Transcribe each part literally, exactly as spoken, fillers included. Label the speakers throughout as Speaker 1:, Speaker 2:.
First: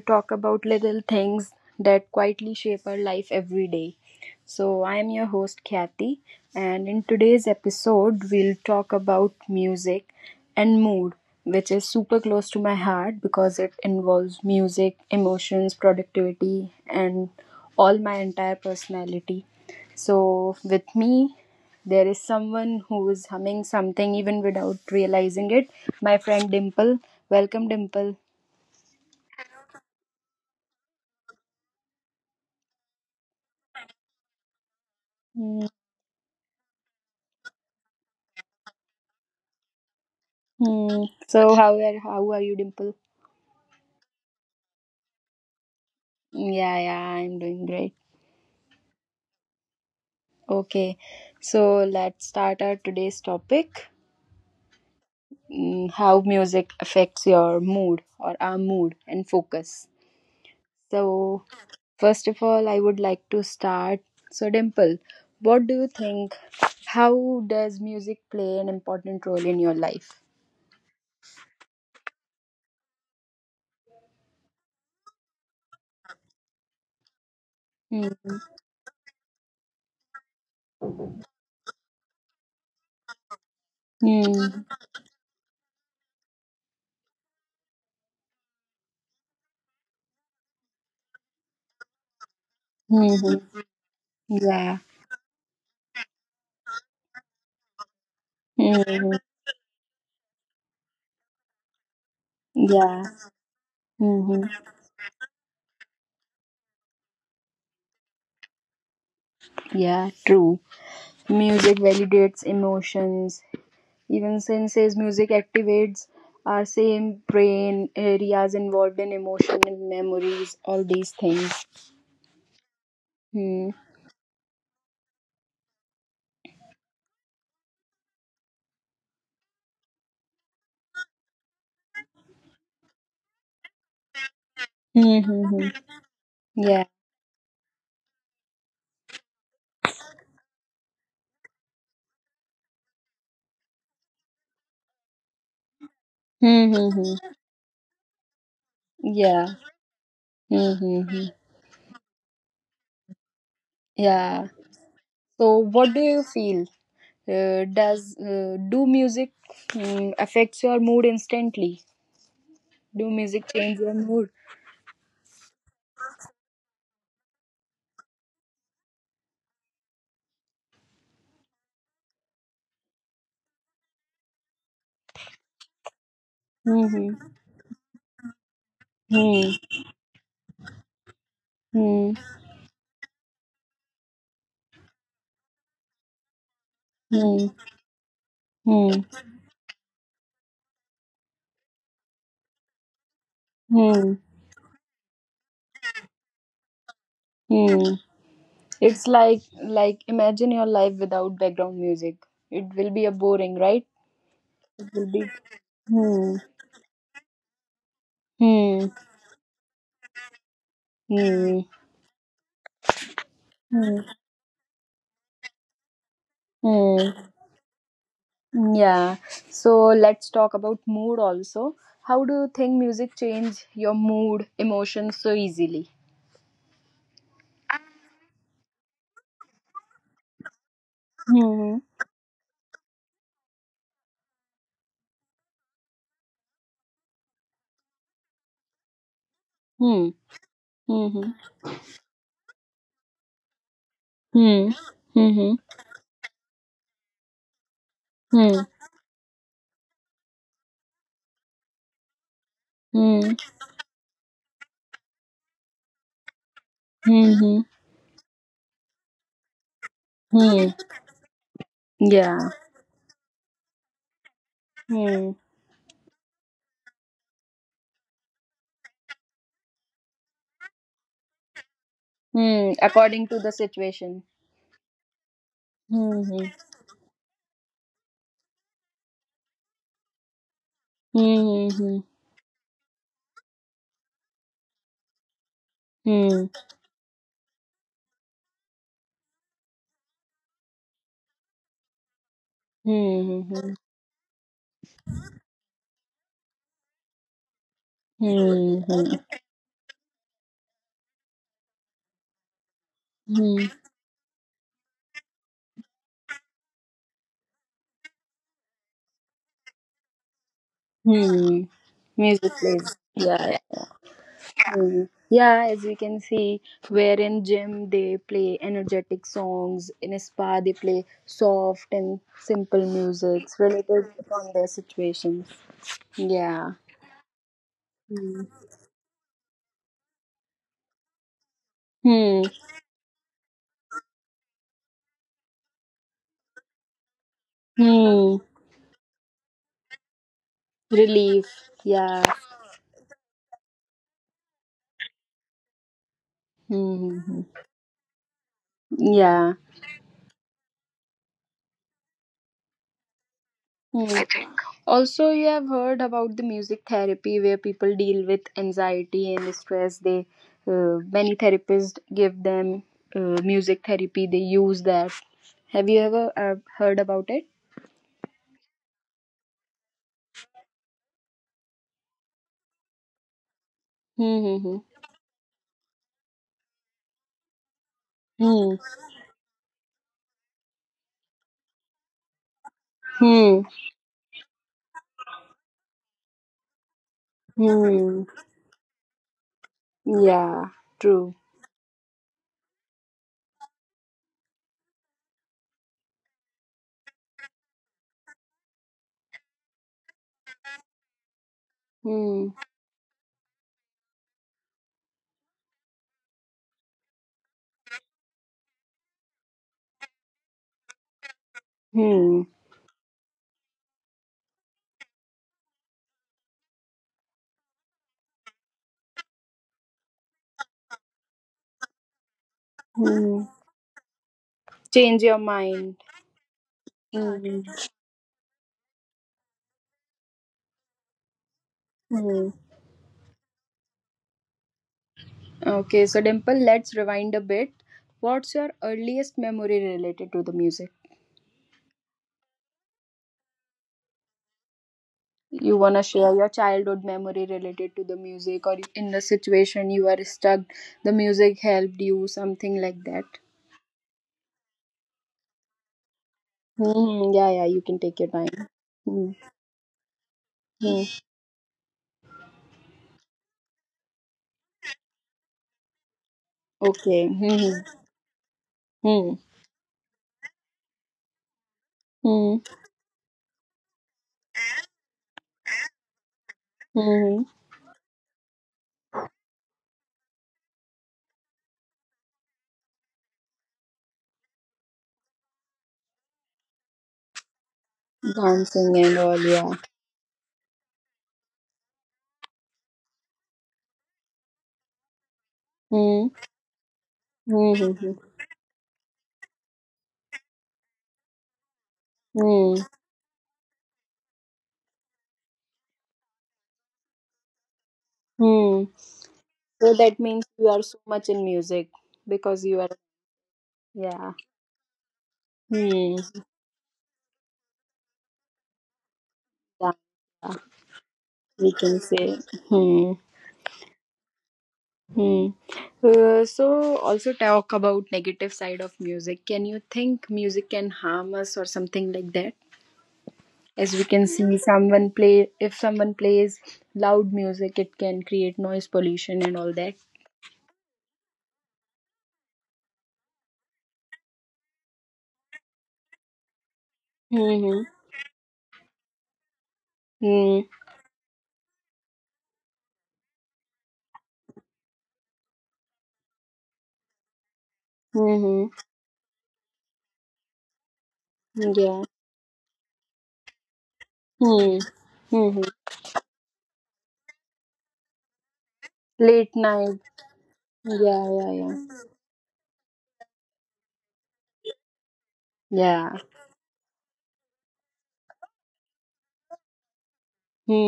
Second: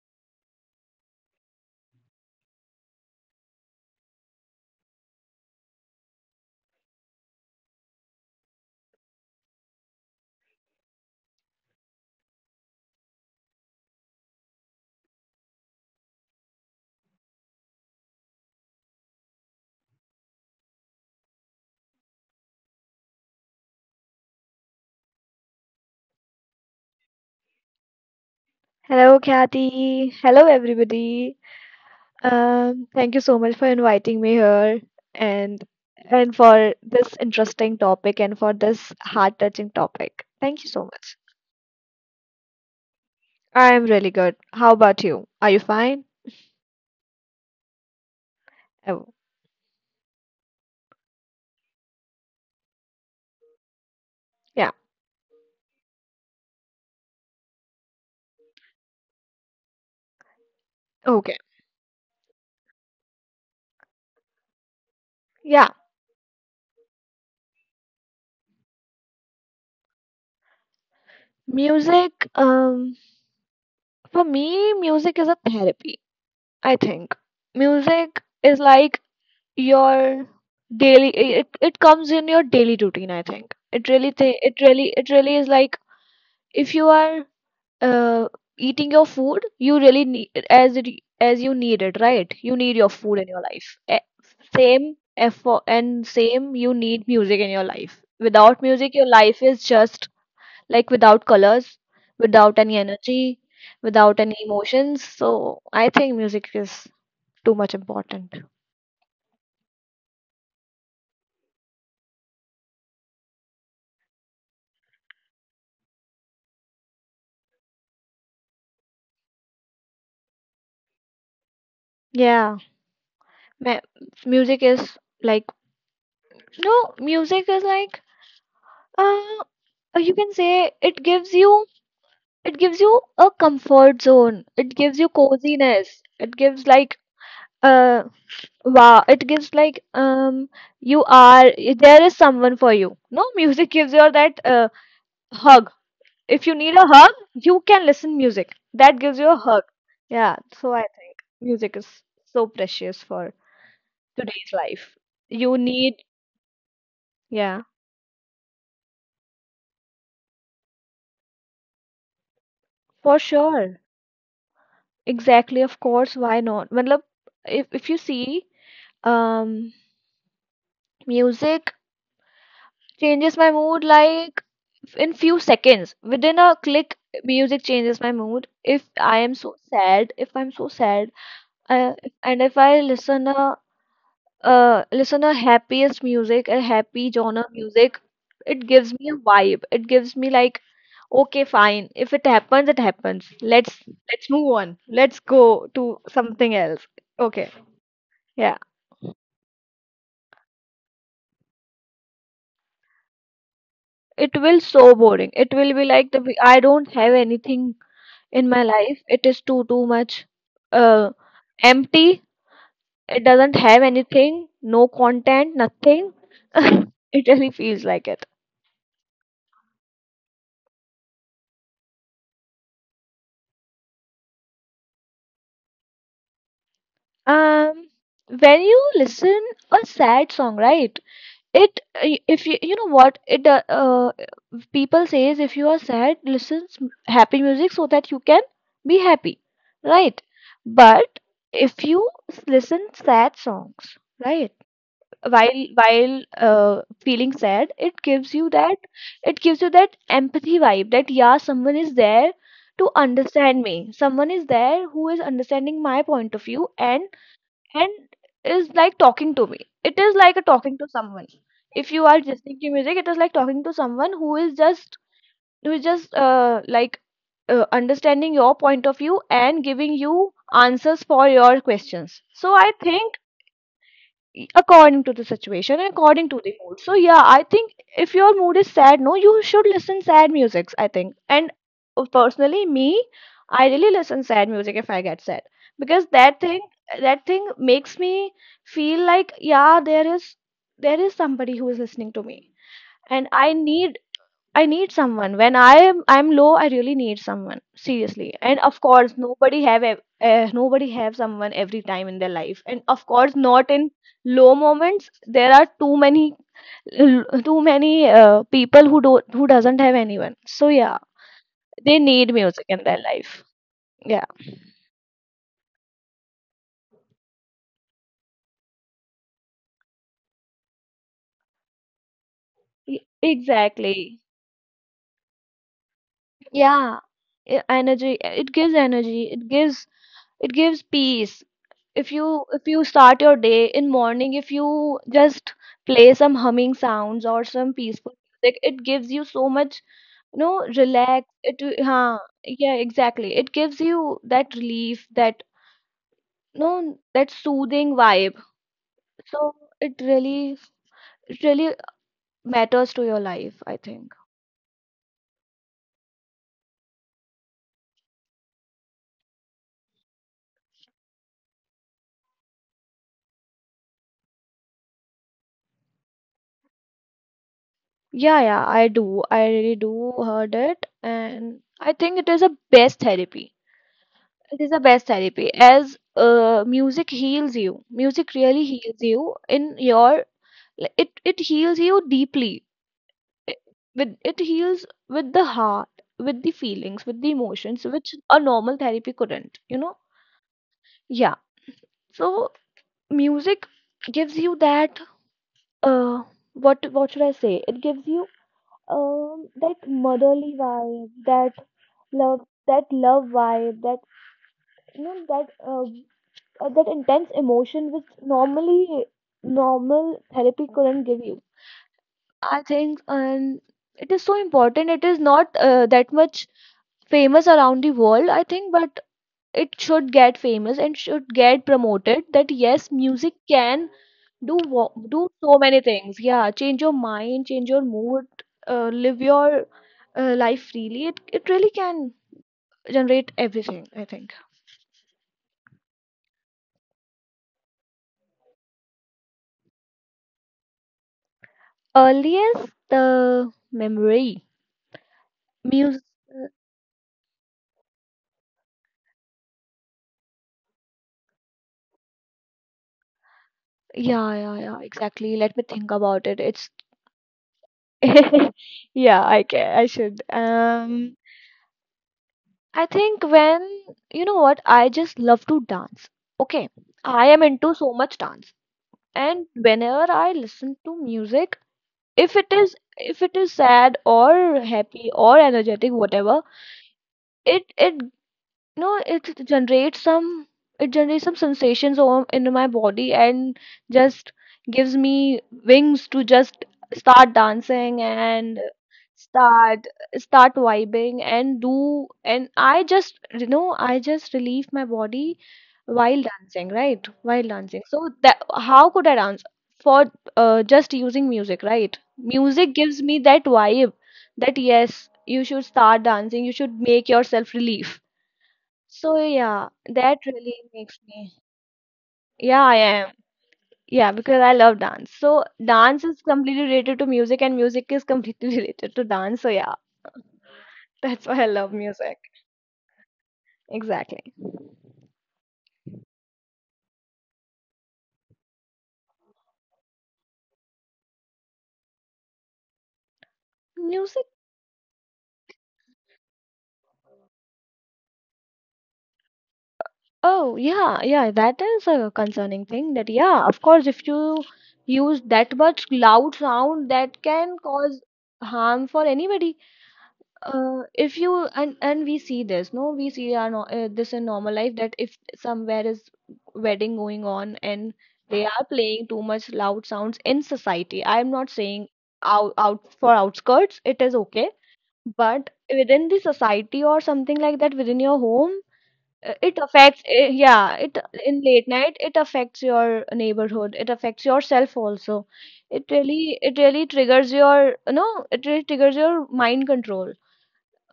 Speaker 1: talk about little things that quietly shape our life every day. So, I am your host, Kathy, and in today's episode, we'll talk about music and mood, which is super close to my heart because it involves music, emotions, productivity, and all my entire personality. So, with me there is someone who is humming something even without realizing it. My friend Dimple. Welcome, Dimple.
Speaker 2: Hello, Kathy. Hello, everybody. Um, thank you so much for inviting me here and
Speaker 1: Hmm.
Speaker 2: and for this interesting topic and for this heart-touching topic. Thank you so
Speaker 1: Hmm.
Speaker 2: much.
Speaker 1: So how are how are you, Dimple?
Speaker 2: I am really good. How about you? Are you fine?
Speaker 1: Yeah, yeah, I'm doing great.
Speaker 2: Oh,
Speaker 1: Okay, so let's start our today's topic.
Speaker 2: yeah.
Speaker 1: mm, How music affects your mood or our mood and focus.
Speaker 2: Okay.
Speaker 1: So, first of all, I would like to start. So, Dimple, what
Speaker 2: Yeah.
Speaker 1: do you think? How does music play an important role in your life?
Speaker 2: Music, um, for me, music is a therapy, I think.
Speaker 1: Mm,
Speaker 2: Music is like your daily, it, it comes in your daily routine, I think. It really, th it
Speaker 1: mm,
Speaker 2: really, it really is like if you are uh, eating your food, you really need as it as you need it, right? You need your food in
Speaker 1: mhm.
Speaker 2: your life. E-
Speaker 1: Yeah.
Speaker 2: same effort, and same, you need music in your life. Without music your
Speaker 1: Mhm.
Speaker 2: life is just like without colors, without any
Speaker 1: Yeah.
Speaker 2: energy, without any
Speaker 1: Mhm.
Speaker 2: emotions. So I think music is too much important.
Speaker 1: Yeah. True. Music validates emotions. Even senses music activates our same brain areas involved in emotion and memories, all these things.
Speaker 2: Yeah.
Speaker 1: Hmm.
Speaker 2: Ma- Music is like, no music is like, uh you can say, it gives you, it gives you a comfort zone, it gives you
Speaker 1: Mm-hmm.
Speaker 2: coziness, it gives
Speaker 1: Yeah.
Speaker 2: like, uh wow, it gives like, um you are, there is someone for you. No Music gives you that uh, hug. If you need a hug,
Speaker 1: Mm-hmm.
Speaker 2: you can listen music, that gives you a
Speaker 1: Yeah.
Speaker 2: hug. Yeah. So I think
Speaker 1: Mm-hmm.
Speaker 2: music is so precious for
Speaker 1: Yeah.
Speaker 2: today's life.
Speaker 1: So,
Speaker 2: You
Speaker 1: what
Speaker 2: need.
Speaker 1: do you feel?
Speaker 2: Yeah,
Speaker 1: Uh, does uh, do music mm affects your mood instantly? Do
Speaker 2: for
Speaker 1: music change
Speaker 2: sure,
Speaker 1: your mood?
Speaker 2: exactly, of course, why not? Matlab, if if you see, um music changes my mood, like in few seconds. Within a click,
Speaker 1: Hmm.
Speaker 2: music changes my mood. If I am
Speaker 1: Hmm.
Speaker 2: so sad, if I'm so sad, uh,
Speaker 1: Hmm.
Speaker 2: and if I listen a uh, listen a happiest music, a happy
Speaker 1: Hmm.
Speaker 2: genre music, it gives
Speaker 1: Hmm.
Speaker 2: me a vibe. It gives me like, okay, fine. If it happens, it happens. Let's
Speaker 1: Hmm.
Speaker 2: let's move on. Let's go to something else. Okay,
Speaker 1: Hmm.
Speaker 2: yeah.
Speaker 1: It's like like imagine your life without background music. It will be a boring, right?
Speaker 2: It will
Speaker 1: It
Speaker 2: so
Speaker 1: will be
Speaker 2: boring. It will be like
Speaker 1: Hmm.
Speaker 2: the I don't have anything in my
Speaker 1: Hmm.
Speaker 2: life. It is too too much, uh,
Speaker 1: Hmm.
Speaker 2: empty. It doesn't have
Speaker 1: Hmm.
Speaker 2: anything, no content, nothing.
Speaker 1: Hmm.
Speaker 2: It really feels like it.
Speaker 1: Yeah. So let's talk about mood also. How do you think music change your mood, emotions so easily?
Speaker 2: Um, when you listen a sad song, right?
Speaker 1: Hmm.
Speaker 2: It i- if you, you know what it do- uh, people say is, if you are sad, listen s- happy music so that you can be happy,
Speaker 1: Hmm.
Speaker 2: right? But
Speaker 1: Hmm.
Speaker 2: if you s- listen sad songs, right?
Speaker 1: Hmm. Hmm.
Speaker 2: while while uh, feeling sad, it gives
Speaker 1: Hmm.
Speaker 2: you
Speaker 1: Hmm.
Speaker 2: that, it gives you that empathy vibe, that yeah, someone is there to
Speaker 1: Hmm.
Speaker 2: understand me, someone is there who is understanding my point of view, and
Speaker 1: Hmm.
Speaker 2: and is like talking to me. It is like a
Speaker 1: Hmm.
Speaker 2: talking to someone. If you are
Speaker 1: Yeah.
Speaker 2: listening to music, it is like talking to someone who is just,
Speaker 1: Hmm.
Speaker 2: who is just uh, like uh, understanding your point of view and giving you answers for your questions. So I
Speaker 1: Hmm.
Speaker 2: think
Speaker 1: According to the situation.
Speaker 2: according to the situation and according to
Speaker 1: Hmm.
Speaker 2: the mood. So yeah, I think if your mood is sad, no, you should listen sad musics, I think. And
Speaker 1: Hmm. Hmm.
Speaker 2: uh, personally, me, I really listen sad music if I get sad, because that
Speaker 1: Hmm.
Speaker 2: thing, that thing makes me feel like yeah, there is, there is somebody who is listening to me. And
Speaker 1: Hmm.
Speaker 2: I
Speaker 1: Hmm.
Speaker 2: need, I need someone. When I am, I'm low, I really need someone. Seriously. And
Speaker 1: Hmm.
Speaker 2: of
Speaker 1: Hmm.
Speaker 2: course,
Speaker 1: Hmm.
Speaker 2: nobody have ev- uh, nobody have someone every time in their life. And of course,
Speaker 1: Hmm.
Speaker 2: not in low moments. There are too many l- too many uh, people who don't, who doesn't have anyone. So yeah,
Speaker 1: Hmm.
Speaker 2: they need
Speaker 1: Music
Speaker 2: music in
Speaker 1: plays.
Speaker 2: their life.
Speaker 1: Yeah. Yeah.
Speaker 2: Yeah.
Speaker 1: Hmm. Yeah, as we can see, where in gym they play energetic songs, in a spa they play soft and simple
Speaker 2: E-
Speaker 1: music related
Speaker 2: Exactly.
Speaker 1: upon their situations. Yeah.
Speaker 2: Yeah. E- Energy. It gives energy. It gives, it gives peace. If
Speaker 1: Hmm.
Speaker 2: you if you start your day in morning, if you just play some humming sounds or some peaceful
Speaker 1: Hmm.
Speaker 2: music, it gives you so much, you know, relax. It
Speaker 1: Relief.
Speaker 2: will- huh,
Speaker 1: Yeah.
Speaker 2: yeah, exactly. It gives you that relief, that no,
Speaker 1: Hmm. Hmm,
Speaker 2: that
Speaker 1: hmm.
Speaker 2: soothing vibe.
Speaker 1: Yeah.
Speaker 2: So it really, it really matters to your life, I
Speaker 1: Hmm.
Speaker 2: think.
Speaker 1: I think. Also, you have heard about the music therapy where people deal with anxiety and stress. They uh, Many therapists give them uh, music therapy. They use that. Have you ever uh, heard about it?
Speaker 2: Yeah, yeah, I do. I really do heard it, and I think it is a best therapy.
Speaker 1: Hmm.
Speaker 2: It is
Speaker 1: Hmm.
Speaker 2: the best therapy as uh, music heals you. Music really
Speaker 1: Hmm.
Speaker 2: heals you in your, like, it it heals you deeply. It,
Speaker 1: Hmm.
Speaker 2: with it heals with the heart, with the feelings, with the
Speaker 1: Hmm.
Speaker 2: emotions, which
Speaker 1: Hmm.
Speaker 2: a normal therapy couldn't, you know?
Speaker 1: Yeah. True.
Speaker 2: Yeah. So music gives you that, uh what what should I say? It gives you, um that motherly vibe, that love,
Speaker 1: Hmm.
Speaker 2: that love vibe, that, you know, that uh, uh, that intense emotion which normally normal therapy couldn't give you.
Speaker 1: Hmm.
Speaker 2: I think. And it is so important. It is not uh, that much famous around the world, I think, but it should get famous and should get promoted. That yes, music
Speaker 1: Hmm.
Speaker 2: can do wo-
Speaker 1: Change
Speaker 2: do
Speaker 1: your
Speaker 2: so many
Speaker 1: mind.
Speaker 2: things. Yeah, change your mind,
Speaker 1: Hmm.
Speaker 2: change your mood, uh, live your uh, life freely. It it really can
Speaker 1: Hmm.
Speaker 2: generate everything, I think.
Speaker 1: Okay. So, Dimple, let's rewind a bit. What's your earliest memory related to the music?
Speaker 2: Earliest the memory.
Speaker 1: You want to share your childhood memory related to the music, or in the situation you are stuck the music helped you, something like that?
Speaker 2: Yeah, yeah, yeah, exactly. Let me think about it. It's
Speaker 1: Hmm. Yeah, yeah, you can take your time.
Speaker 2: yeah,
Speaker 1: Hmm.
Speaker 2: I can, I should. Um,
Speaker 1: Hmm.
Speaker 2: I think when, you know what, I just love to dance. Okay,
Speaker 1: Okay.
Speaker 2: I am into
Speaker 1: Hmm.
Speaker 2: so much dance,
Speaker 1: Hmm.
Speaker 2: and whenever I listen to music, if it
Speaker 1: Hmm.
Speaker 2: is, if it is sad or happy or energetic, whatever,
Speaker 1: Hmm.
Speaker 2: it it No, it generates some, it generates some sensations o- in my body, and just gives me wings to just start dancing, and
Speaker 1: Dancing and all, yeah.
Speaker 2: start start vibing, and do, and I just, you know, I just relieve my body while
Speaker 1: Hmm.
Speaker 2: dancing, right? While
Speaker 1: Hmm.
Speaker 2: dancing. So
Speaker 1: Hmm.
Speaker 2: that, how could I dance for uh, just using music, right? Music
Speaker 1: Hmm. Hmm.
Speaker 2: gives me that vibe, that yes, you should start dancing, you should make yourself relief.
Speaker 1: Hmm.
Speaker 2: So yeah,
Speaker 1: So
Speaker 2: that
Speaker 1: that means
Speaker 2: really
Speaker 1: you are
Speaker 2: makes
Speaker 1: so much
Speaker 2: me.
Speaker 1: in music
Speaker 2: Yeah,
Speaker 1: because
Speaker 2: I
Speaker 1: you are.
Speaker 2: am. Yeah,
Speaker 1: Yeah.
Speaker 2: because I love dance. So dance is
Speaker 1: Hmm.
Speaker 2: completely related to music, and music is completely related to dance. So yeah,
Speaker 1: Yeah, yeah,
Speaker 2: that's why I love
Speaker 1: we can
Speaker 2: music.
Speaker 1: say. Hmm.
Speaker 2: Exactly.
Speaker 1: Hmm. Uh, so also talk about negative side of music. Can you think music can harm us or something like that? As we
Speaker 2: Music.
Speaker 1: can see, someone play if someone plays loud music, it can create noise pollution and all that.
Speaker 2: Oh yeah, yeah. That is a concerning thing. That yeah, of course, if you use that much loud sound, that can
Speaker 1: Mm-hmm.
Speaker 2: cause harm for anybody. Uh,
Speaker 1: Mm-hmm.
Speaker 2: if you, and and we see this, no we see our no, uh, this in normal life, that if somewhere is wedding going on and they are
Speaker 1: Mm-hmm.
Speaker 2: playing too much loud sounds in society, I am not saying
Speaker 1: Yeah.
Speaker 2: out, out for outskirts it is okay,
Speaker 1: Hmm.
Speaker 2: but
Speaker 1: Mm-hmm.
Speaker 2: within the society or something like that, within your home, uh,
Speaker 1: Late
Speaker 2: it affects,
Speaker 1: night.
Speaker 2: uh, yeah, it,
Speaker 1: Yeah,
Speaker 2: in
Speaker 1: yeah,
Speaker 2: late
Speaker 1: yeah.
Speaker 2: night, it affects your neighborhood, it affects yourself also. It
Speaker 1: Yeah.
Speaker 2: really, it really triggers your, you know, it really triggers your mind control.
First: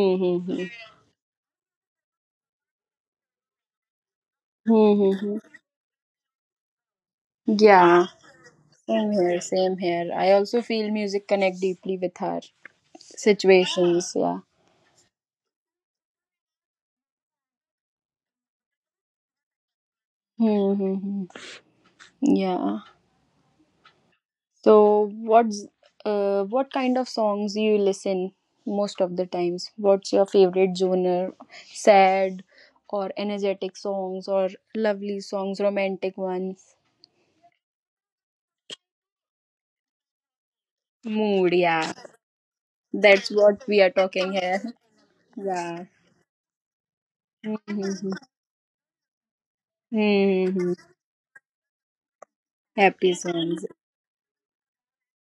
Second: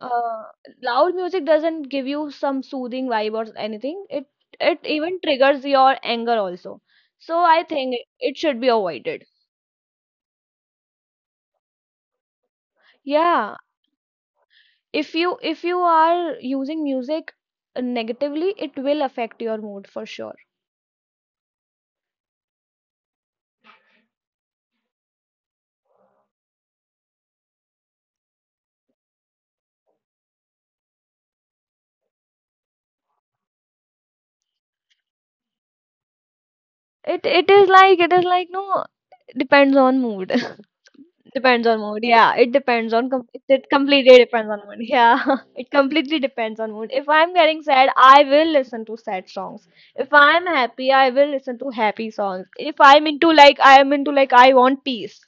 Speaker 2: uh, Loud music doesn't give you some soothing vibe or anything. It it even
Speaker 1: Mm-hmm.
Speaker 2: triggers your anger also. So I think
Speaker 1: Yeah.
Speaker 2: it, it should be
Speaker 1: Same
Speaker 2: avoided.
Speaker 1: here, same here. I also feel music connect deeply with our
Speaker 2: Yeah,
Speaker 1: situations, yeah.
Speaker 2: if you if you are using music negatively, it will affect your mood for sure.
Speaker 1: Mm-hmm. Yeah. So what's uh what kind of songs you listen most of the times? What's your favorite genre? Sad or energetic songs or lovely songs, romantic ones?
Speaker 2: It it is like, it is like, no depends on mood.
Speaker 1: Mood,
Speaker 2: Depends on
Speaker 1: yeah.
Speaker 2: mood. Yeah, it depends on
Speaker 1: That's
Speaker 2: com
Speaker 1: what
Speaker 2: it
Speaker 1: we are
Speaker 2: completely
Speaker 1: talking
Speaker 2: depends
Speaker 1: here.
Speaker 2: on mood. Yeah, it
Speaker 1: Yeah.
Speaker 2: completely depends on mood. If I'm getting sad,
Speaker 1: Mm-hmm.
Speaker 2: I will listen to sad songs. If I'm
Speaker 1: Mm-hmm.
Speaker 2: happy, I will listen to happy songs. If I'm
Speaker 1: Happy
Speaker 2: into like,
Speaker 1: songs.
Speaker 2: I am into like, I want peace.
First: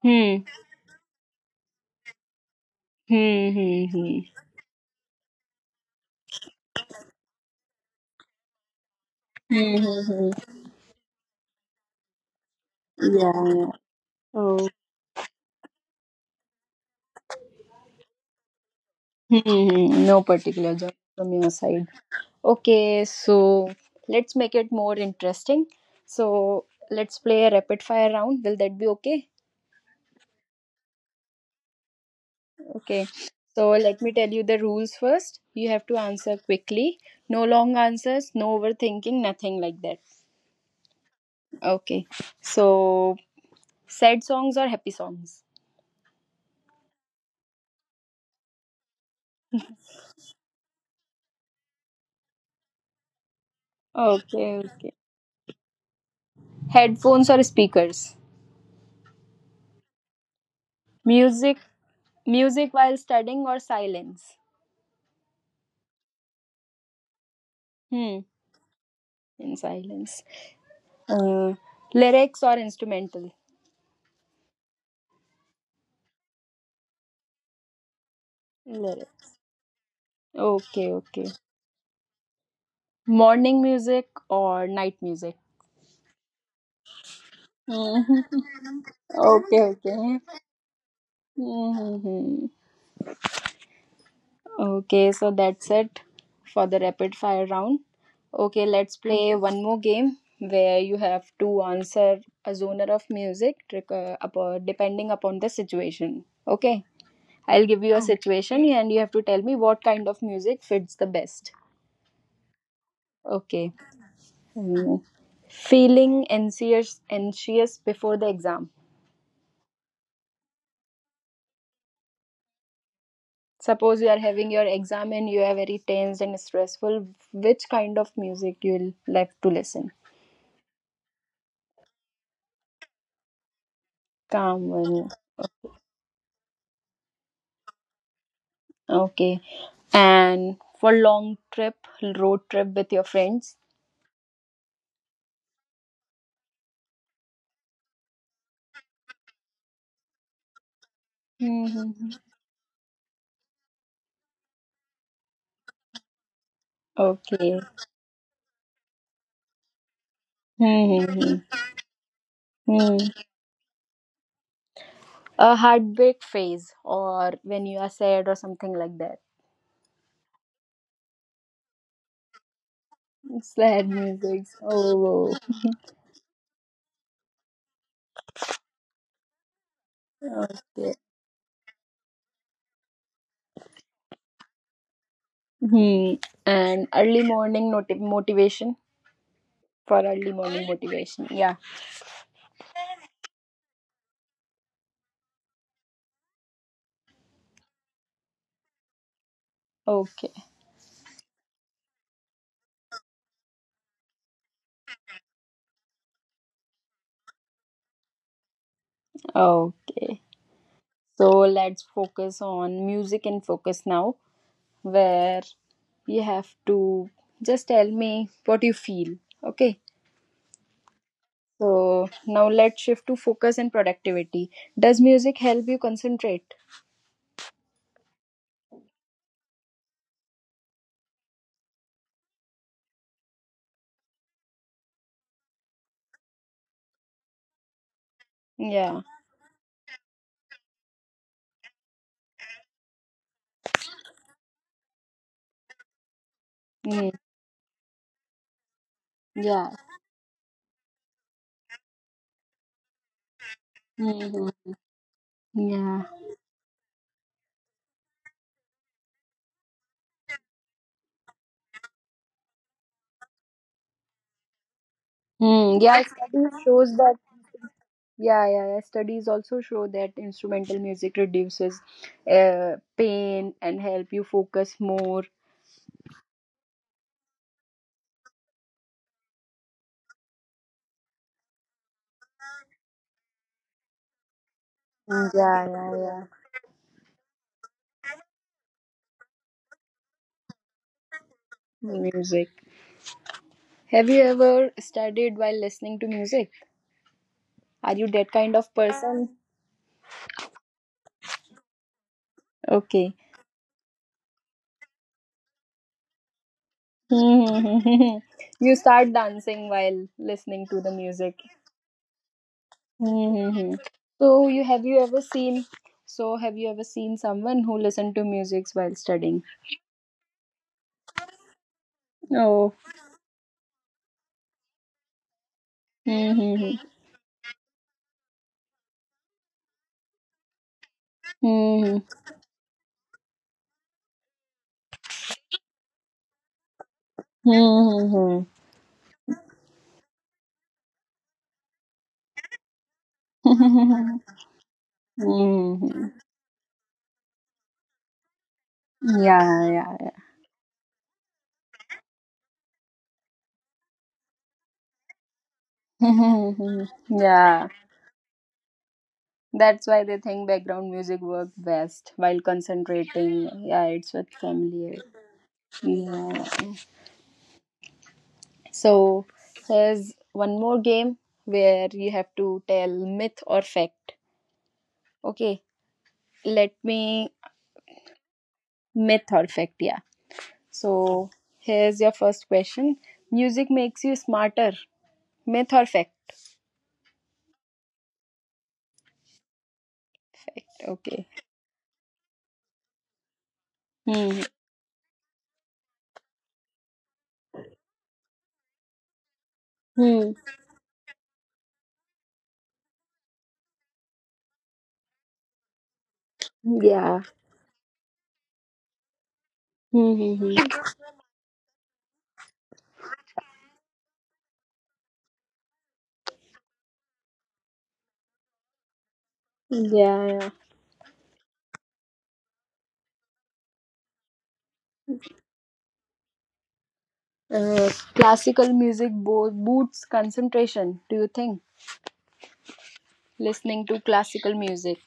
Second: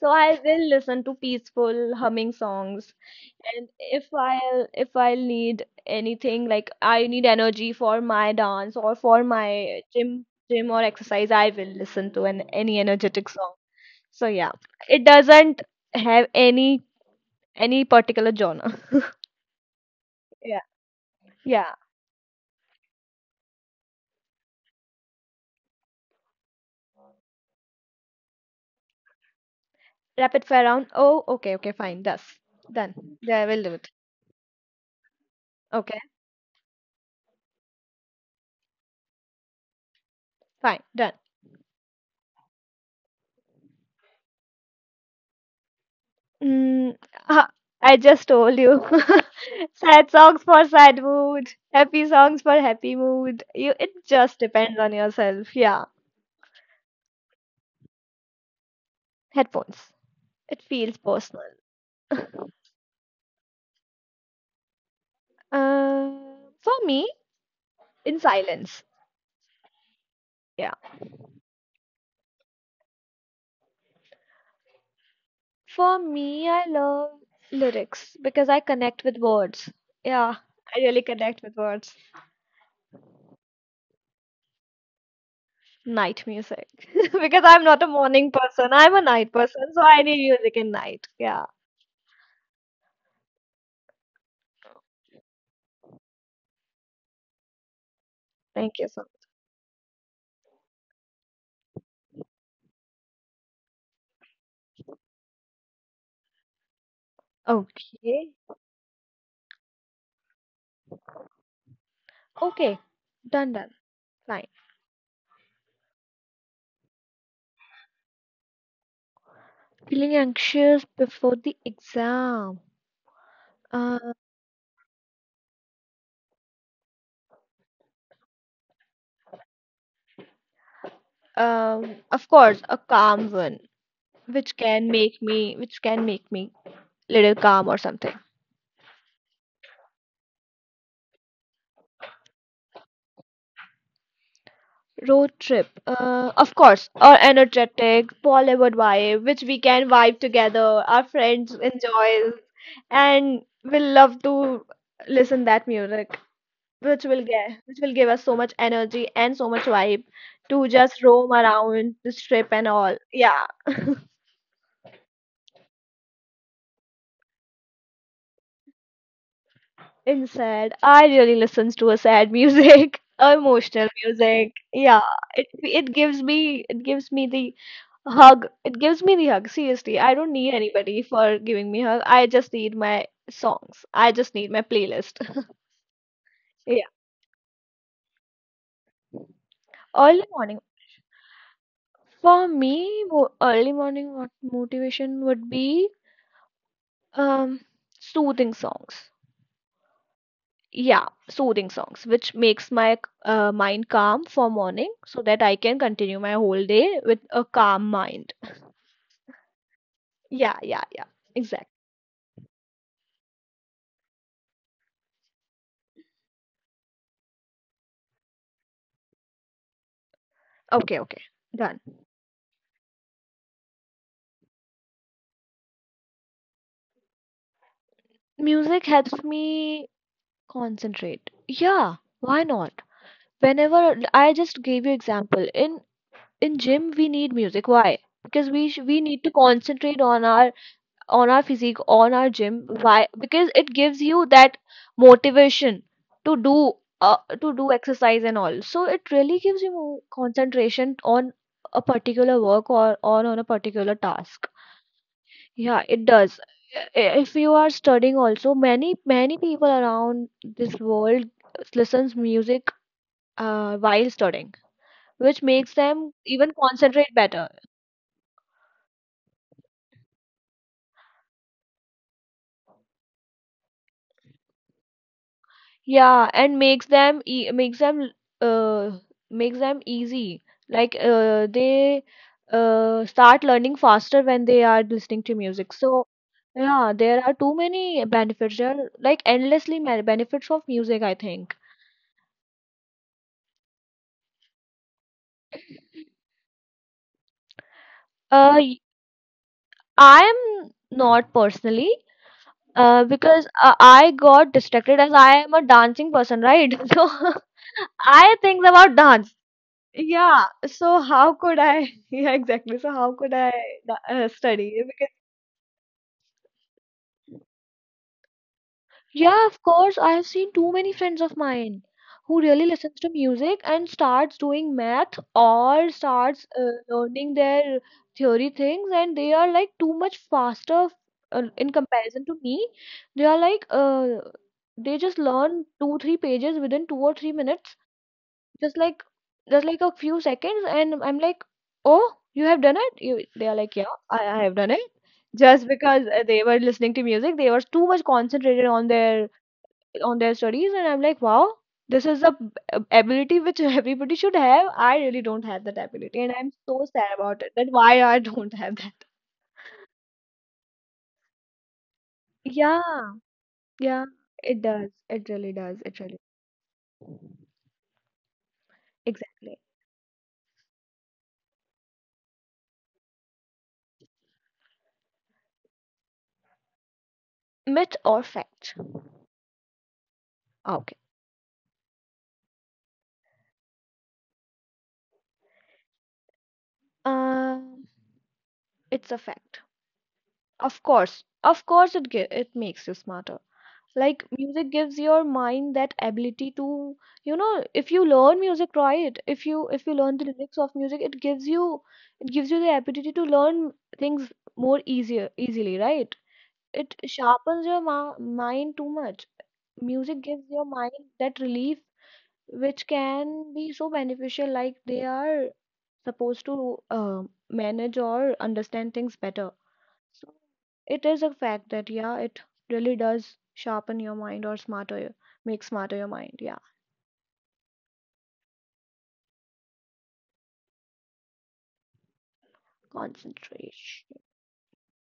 Speaker 2: So I
Speaker 1: Hmm.
Speaker 2: will listen to peaceful humming songs.
Speaker 1: Hmm.
Speaker 2: And
Speaker 1: Hmm.
Speaker 2: if
Speaker 1: Hmm.
Speaker 2: I'll if I'll need anything, like I need energy for my dance or for
Speaker 1: Hmm.
Speaker 2: my
Speaker 1: Hmm,
Speaker 2: gym,
Speaker 1: hmm.
Speaker 2: gym or exercise, I will listen to an any energetic song.
Speaker 1: Yeah.
Speaker 2: So yeah,
Speaker 1: Oh.
Speaker 2: it doesn't have any any particular genre.
Speaker 1: Hmm. Hmm, hmm. No
Speaker 2: Yeah.
Speaker 1: particular genre from your
Speaker 2: Yeah.
Speaker 1: side. Okay, so let's make it more interesting. So let's play a rapid fire round. Will that be okay?
Speaker 2: Rapid fire round. Oh, okay, okay, fine. Thus.
Speaker 1: Okay.
Speaker 2: Done. Yeah, I will
Speaker 1: So
Speaker 2: do it.
Speaker 1: let me tell you the rules first. You have to
Speaker 2: Okay,
Speaker 1: answer quickly. No long answers, no overthinking, nothing like that.
Speaker 2: fine. Done.
Speaker 1: Okay. So sad songs or happy songs?
Speaker 2: Mm, ah, I just told you. Sad songs for sad mood. Happy songs for happy mood. You, it just
Speaker 1: Okay,
Speaker 2: depends on
Speaker 1: okay.
Speaker 2: yourself. Yeah.
Speaker 1: Headphones or speakers?
Speaker 2: Headphones. It feels personal.
Speaker 1: Music music while studying or silence?
Speaker 2: Uh, for me,
Speaker 1: Hmm.
Speaker 2: in silence.
Speaker 1: In silence.
Speaker 2: Yeah.
Speaker 1: Uh, Lyrics or instrumental?
Speaker 2: For me, I love lyrics because I connect with
Speaker 1: Lyrics.
Speaker 2: words. Yeah, I
Speaker 1: Okay,
Speaker 2: really
Speaker 1: okay.
Speaker 2: connect with words.
Speaker 1: Morning music or night music?
Speaker 2: Night music because I'm not a
Speaker 1: Mhm.
Speaker 2: morning person. I'm a night
Speaker 1: Okay,
Speaker 2: person, so
Speaker 1: okay.
Speaker 2: I need music in night. Yeah,
Speaker 1: Mhm. Okay, so that's it for the rapid fire round. Okay,
Speaker 2: thank you
Speaker 1: let's
Speaker 2: so
Speaker 1: play one more game where you have to answer a genre of music trick- uh, upo- depending upon the situation. Okay, I'll give you
Speaker 2: much.
Speaker 1: a
Speaker 2: Okay,
Speaker 1: situation and you have to tell me what kind of music fits the best.
Speaker 2: okay, done, done,
Speaker 1: Okay.
Speaker 2: fine.
Speaker 1: Mm. Feeling anxious anxious before the exam.
Speaker 2: Feeling anxious before the exam. Uh,
Speaker 1: Suppose you are having your exam and you are very tense and stressful, which kind of music you will like to listen?
Speaker 2: um, of course, a calm one, which
Speaker 1: Calm
Speaker 2: can
Speaker 1: one.
Speaker 2: make me, which can make me little calm or something.
Speaker 1: Okay. And for long trip, road trip with your friends?
Speaker 2: Road trip. Uh, of course, our energetic Bollywood vibe, which we can vibe together. Our friends
Speaker 1: Mm-hmm.
Speaker 2: enjoy, and we love to listen that music, which will
Speaker 1: Okay.
Speaker 2: get, which will give us so much energy and so much vibe to just roam
Speaker 1: Mm-hmm.
Speaker 2: around the trip and
Speaker 1: Hmm.
Speaker 2: all. Yeah.
Speaker 1: A heartbreak phase, or when you are sad, or something like that.
Speaker 2: In sad, I really listens to a sad music,
Speaker 1: Sad
Speaker 2: emotional
Speaker 1: music.
Speaker 2: music. Yeah,
Speaker 1: Oh,
Speaker 2: it it gives me, it gives me the hug. It gives me the hug. Seriously, I don't need
Speaker 1: okay.
Speaker 2: anybody for giving me hug. I just need my songs. I just need my playlist.
Speaker 1: Hmm.
Speaker 2: Yeah,
Speaker 1: And early morning noti- motivation for
Speaker 2: early
Speaker 1: early
Speaker 2: morning.
Speaker 1: morning motivation. Yeah.
Speaker 2: For me, mo early morning what motivation would be, um soothing songs.
Speaker 1: Okay.
Speaker 2: Yeah, soothing songs which makes my uh, mind calm for morning so that I can continue my whole day with a calm mind.
Speaker 1: Okay,
Speaker 2: Yeah, yeah, yeah,
Speaker 1: so
Speaker 2: exactly.
Speaker 1: let's focus on music and focus now, where you have to just tell me what you feel. Okay,
Speaker 2: Okay, okay, done.
Speaker 1: so now let's shift to focus and productivity. Does music help you concentrate?
Speaker 2: Music helps me concentrate, yeah, why not? Whenever I just gave you example, in in gym we need music. Why? Because we sh- we need
Speaker 1: Yeah.
Speaker 2: to concentrate on our, on our physique, on our gym. Why? Because it gives you that motivation to do, uh,
Speaker 1: Mm.
Speaker 2: to do exercise and all. So it really gives you more
Speaker 1: Yeah.
Speaker 2: concentration on a particular work, or on on a particular task.
Speaker 1: Hmm.
Speaker 2: Yeah, it
Speaker 1: Yeah.
Speaker 2: does. I- if you are studying also, many many people around this world listens music uh, while studying, which makes them
Speaker 1: Mm. Yeah.
Speaker 2: even
Speaker 1: Studies
Speaker 2: concentrate
Speaker 1: shows
Speaker 2: better.
Speaker 1: that. Yeah, yeah, yeah. Studies also show that instrumental music reduces uh, pain and help you focus more.
Speaker 2: Yeah, and makes them e makes them uh makes them easy. Like uh they uh start learning faster when they are listening to
Speaker 1: Yeah,
Speaker 2: music.
Speaker 1: yeah,
Speaker 2: So
Speaker 1: yeah.
Speaker 2: yeah, there are too many benefits. There are like endlessly many benefits of music, I think.
Speaker 1: Music. Have you ever studied while listening to music? Are you
Speaker 2: Uh,
Speaker 1: that
Speaker 2: y-
Speaker 1: kind of person?
Speaker 2: I am not personally, uh
Speaker 1: Okay.
Speaker 2: because uh, I got distracted as I am a dancing person, right? So I
Speaker 1: You
Speaker 2: think about dance.
Speaker 1: start dancing while
Speaker 2: Yeah,
Speaker 1: listening
Speaker 2: so
Speaker 1: to the
Speaker 2: how
Speaker 1: music.
Speaker 2: could I? Yeah, exactly. So how could I
Speaker 1: Mm-hmm.
Speaker 2: uh,
Speaker 1: So
Speaker 2: study?
Speaker 1: you have
Speaker 2: Because
Speaker 1: you ever seen so have you ever seen someone who listened to music while
Speaker 2: yeah,
Speaker 1: studying?
Speaker 2: of course. I have seen too many friends of mine who really
Speaker 1: Oh.
Speaker 2: listens to music and starts doing math, or starts uh,
Speaker 1: Mm-hmm.
Speaker 2: learning their theory things, and they are like too much faster uh, in comparison
Speaker 1: Mm-hmm.
Speaker 2: to me. They are like uh, they just learn two three pages within two or three minutes. Just like, just like a few seconds, and I'm like, oh, you have done it. You, they are like, yeah I,
Speaker 1: Mm-hmm.
Speaker 2: I have done it, just because
Speaker 1: Mm-hmm.
Speaker 2: uh, they were listening to music, they were too much concentrated on their,
Speaker 1: Yeah, yeah,
Speaker 2: on their studies, and I'm like, wow, this is a b- ab- ability which everybody should have. I really don't have that ability and I'm so
Speaker 1: yeah.
Speaker 2: sad about it, that
Speaker 1: Yeah.
Speaker 2: why I don't have that.
Speaker 1: That's why they think background music works best while
Speaker 2: Yeah,
Speaker 1: concentrating. Yeah,
Speaker 2: yeah,
Speaker 1: it's with
Speaker 2: it does,
Speaker 1: family.
Speaker 2: it really does, it really,
Speaker 1: Yeah. So
Speaker 2: exactly.
Speaker 1: here's one more game where you have to tell myth or fact. Okay, let me
Speaker 2: Myth or fact?
Speaker 1: myth or fact. Yeah.
Speaker 2: Okay.
Speaker 1: So here's your first question. Music makes you smarter. Myth or fact?
Speaker 2: um it's a fact. Of course,
Speaker 1: Okay.
Speaker 2: of course, it gi- it makes you smarter. Like
Speaker 1: Hmm.
Speaker 2: music gives your mind that ability to, you know, if you learn music, right, if you if you learn the
Speaker 1: Hmm.
Speaker 2: lyrics of music, it gives you, it gives you the ability to learn things more easier, easily, right?
Speaker 1: Hmm,
Speaker 2: It
Speaker 1: yeah.
Speaker 2: sharpens your ma mind too much.
Speaker 1: Hmm.
Speaker 2: Music
Speaker 1: Hmm,
Speaker 2: gives your
Speaker 1: hmm.
Speaker 2: mind that relief, which can be so beneficial. Like they are supposed to uh, manage or understand things better.
Speaker 1: Yeah.
Speaker 2: So
Speaker 1: Yeah.
Speaker 2: it is a fact that yeah, it really does sharpen your mind, or smarter your-, make smarter your mind. Yeah,
Speaker 1: Uh, classical music bo- boosts concentration, do you think? Listening to
Speaker 2: concentration.
Speaker 1: classical music.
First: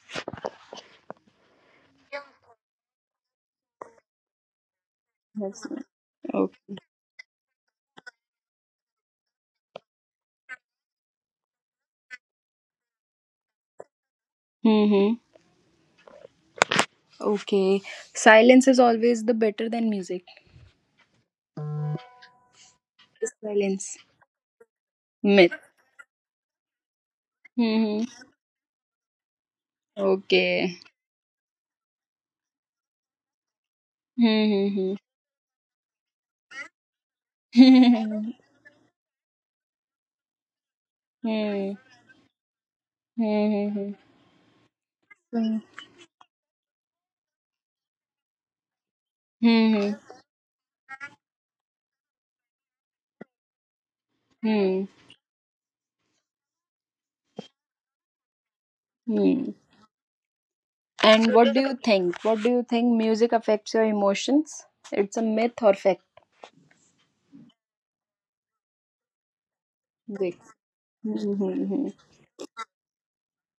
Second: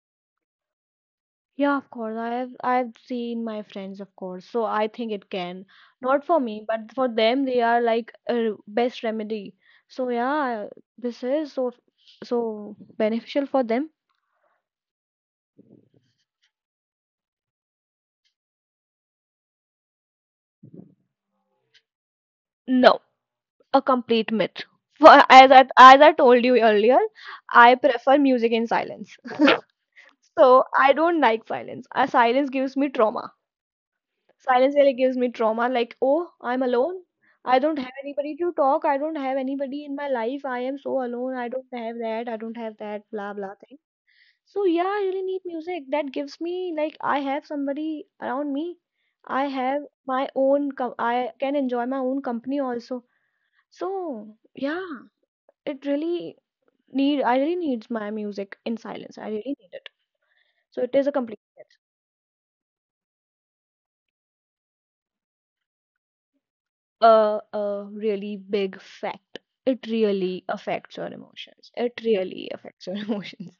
Speaker 2: Yeah, of course. I have I've seen my friends, of course. So I think it can.
Speaker 1: Yes.
Speaker 2: Not for me,
Speaker 1: Okay.
Speaker 2: but for them, they are like a best remedy. So yeah, this is so, so beneficial for them.
Speaker 1: Mm-hmm. Okay. Silence is always the better than music.
Speaker 2: No, a
Speaker 1: Silence.
Speaker 2: complete myth. For, as
Speaker 1: Myth.
Speaker 2: I as I told you earlier, I
Speaker 1: Mm-hmm.
Speaker 2: prefer music in silence. So
Speaker 1: Okay.
Speaker 2: I don't like silence. Uh, silence gives me trauma. Silence really
Speaker 1: Mm-hmm.
Speaker 2: gives me trauma. Like, oh, I'm alone. I don't have anybody to talk. I don't have anybody in my life. I am so alone. I don't
Speaker 1: Hmm.
Speaker 2: have that. I don't have that. Blah blah thing.
Speaker 1: Hmm.
Speaker 2: So yeah, I really need
Speaker 1: Mm-hmm.
Speaker 2: music that gives me like I have somebody around me. I have
Speaker 1: Hmm.
Speaker 2: my own. Com- I can enjoy my own company also. So
Speaker 1: Hmm.
Speaker 2: yeah, it really need. I really needs my music in silence. I
Speaker 1: Hmm.
Speaker 2: really need it. So it is a
Speaker 1: And
Speaker 2: complete.
Speaker 1: what do you
Speaker 2: Yes.
Speaker 1: think? What do you think music affects your emotions? It's a myth or fact?
Speaker 2: A, a really big fact. It
Speaker 1: Wait.
Speaker 2: really affects your emotions. It
Speaker 1: Mhm.
Speaker 2: really affects your emotions.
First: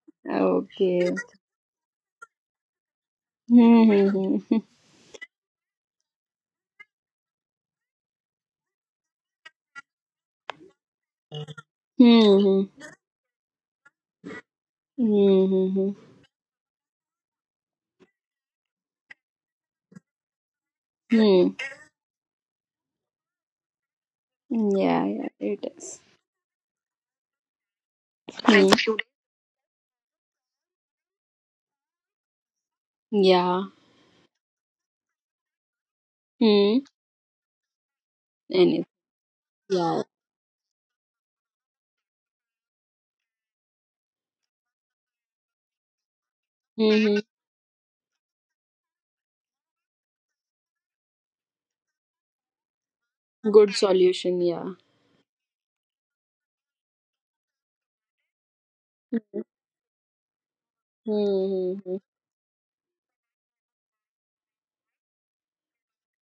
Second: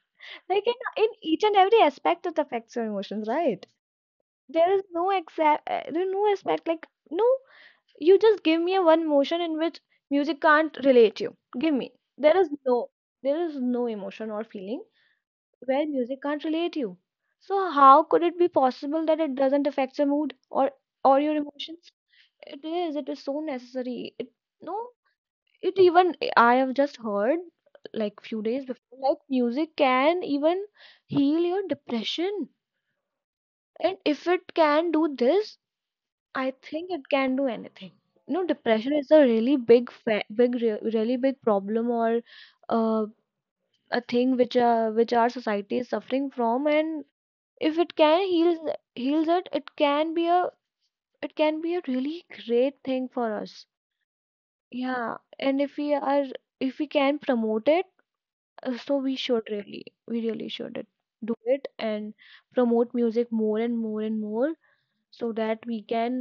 Speaker 2: Like in, in
Speaker 1: Okay.
Speaker 2: each and every aspect, it affects your emotions, right?
Speaker 1: Hmm.
Speaker 2: There is no exact, uh, there is no aspect like no. You just give me a one emotion in which music can't relate you. Give me. There is
Speaker 1: Hmm.
Speaker 2: no, there is no emotion or feeling where
Speaker 1: Hmm.
Speaker 2: music can't relate you. So how could it be possible that it doesn't affect your mood, or or your
Speaker 1: Hmm.
Speaker 2: emotions? It is. It is so necessary. It, no,
Speaker 1: Yeah, yeah, it
Speaker 2: it
Speaker 1: is.
Speaker 2: even, I have just heard like few days
Speaker 1: Hmm.
Speaker 2: before, like music can even heal your depression.
Speaker 1: Yeah.
Speaker 2: And if it can do this, I
Speaker 1: Hmm.
Speaker 2: think it can do anything. You know,
Speaker 1: And it,
Speaker 2: depression is a really big,
Speaker 1: yeah.
Speaker 2: fa- big, re- really big problem, or uh, a thing which uh, which our society is suffering from. And
Speaker 1: Hmm.
Speaker 2: if it can heal heals it, it can be a, it can be a really great thing for us.
Speaker 1: Good solution. Yeah.
Speaker 2: Yeah, and if we are, if we can promote it, Uh, so we should really, we really should it- do it,
Speaker 1: Hmm.
Speaker 2: and promote music more and more and more, so that we can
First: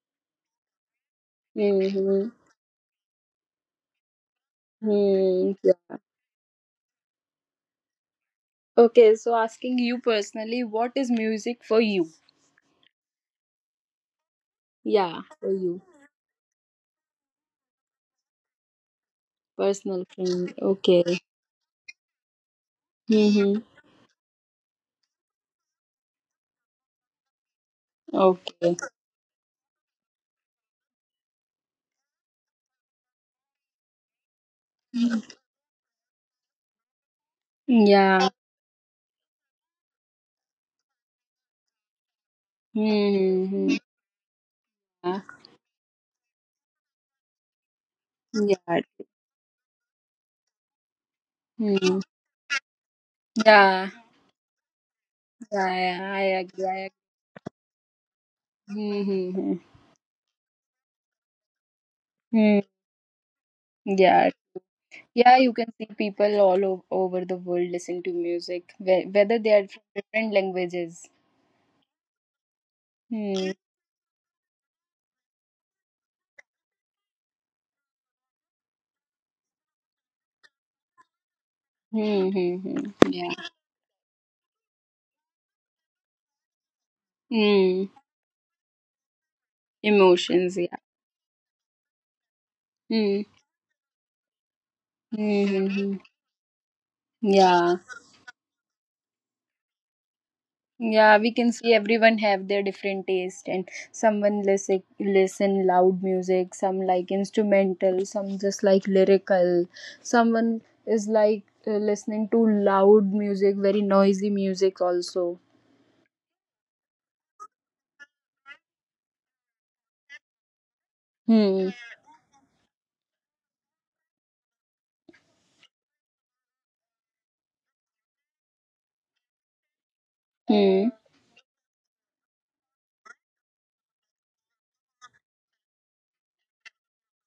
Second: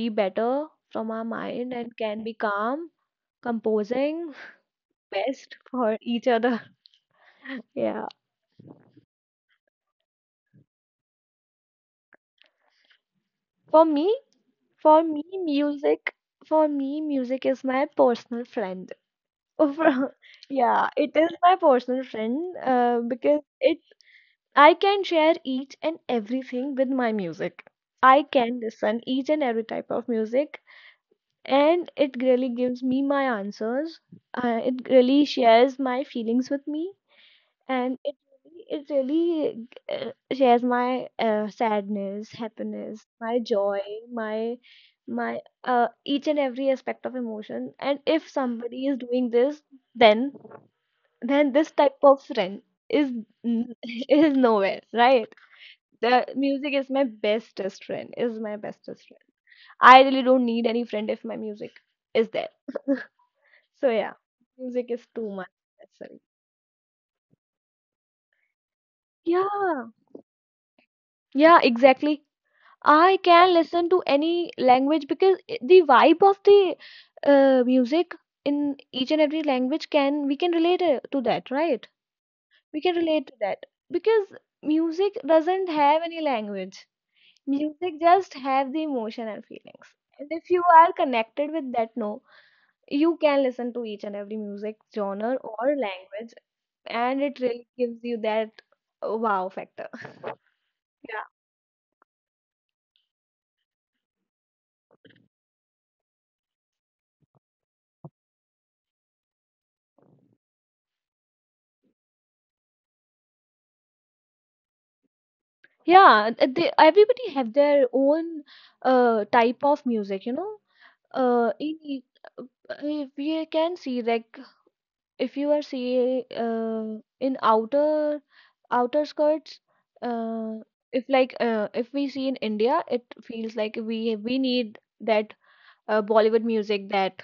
Speaker 2: be better from our mind and can
Speaker 1: Hmm.
Speaker 2: be calm composing.
Speaker 1: Hmm.
Speaker 2: Best for
Speaker 1: Yeah.
Speaker 2: each other, yeah.
Speaker 1: Okay. So, asking you personally, what is music for you?
Speaker 2: For me, for
Speaker 1: Yeah,
Speaker 2: me
Speaker 1: for you,
Speaker 2: music, for me music is my personal friend.
Speaker 1: personal
Speaker 2: Over-,
Speaker 1: friend.
Speaker 2: yeah,
Speaker 1: Okay.
Speaker 2: it is my personal friend, uh, because
Speaker 1: Hmm.
Speaker 2: it, I can share each and everything with my music. I can
Speaker 1: Okay.
Speaker 2: listen each and every type of music, and it really gives me my answers. Uh, it really shares my feelings with me, and it
Speaker 1: Yeah.
Speaker 2: really, it really uh, shares my uh, sadness, happiness, my
Speaker 1: Hmm.
Speaker 2: joy, my
Speaker 1: Yeah.
Speaker 2: my uh, each and every aspect of emotion. And if
Speaker 1: Yeah.
Speaker 2: somebody is doing this, then then this
Speaker 1: Hmm.
Speaker 2: type of friend is
Speaker 1: Yeah.
Speaker 2: is nowhere, right?
Speaker 1: I, I
Speaker 2: The
Speaker 1: agree.
Speaker 2: music
Speaker 1: I agree.
Speaker 2: is my bestest friend. Is my bestest friend.
Speaker 1: Mm-hmm.
Speaker 2: I really don't need any friend if my music is there.
Speaker 1: Mm,
Speaker 2: So yeah,
Speaker 1: yeah,
Speaker 2: music is too
Speaker 1: yeah, you
Speaker 2: much
Speaker 1: can see
Speaker 2: necessary.
Speaker 1: people all o- over the world listen to music, whe- whether they are from
Speaker 2: Yeah,
Speaker 1: different languages.
Speaker 2: yeah, exactly. I
Speaker 1: Hmm.
Speaker 2: can listen to any language, because i- the vibe of the uh, music in each and every language, can we can relate uh, to that, right?
Speaker 1: Hmm. Hmm,
Speaker 2: We
Speaker 1: hmm,
Speaker 2: can relate
Speaker 1: yeah.
Speaker 2: to that because music doesn't have any language.
Speaker 1: Hmm.
Speaker 2: Music just have the emotion and feelings. And if
Speaker 1: Emotions.
Speaker 2: you
Speaker 1: Yeah.
Speaker 2: are connected with that no, you
Speaker 1: Hmm.
Speaker 2: can listen to each and every music genre
Speaker 1: Hmm. Hmm,
Speaker 2: or
Speaker 1: hmm.
Speaker 2: language, and it really
Speaker 1: Yeah.
Speaker 2: gives you that uh, wow factor.
Speaker 1: Yeah,
Speaker 2: Yeah.
Speaker 1: we can see everyone have their different taste, and someone listen listen loud music, some like instrumental, some just like lyrical. Someone is like uh, listening to loud music, very noisy music also.
Speaker 2: Yeah, th- they, everybody have their own uh, type of music, you know. Uh,
Speaker 1: Hmm.
Speaker 2: in, e- uh, we can see like, if you are see uh, in outer outer skirts uh,
Speaker 1: Hmm.
Speaker 2: if like uh, if we see in india, it feels like we we need that uh, Bollywood music, that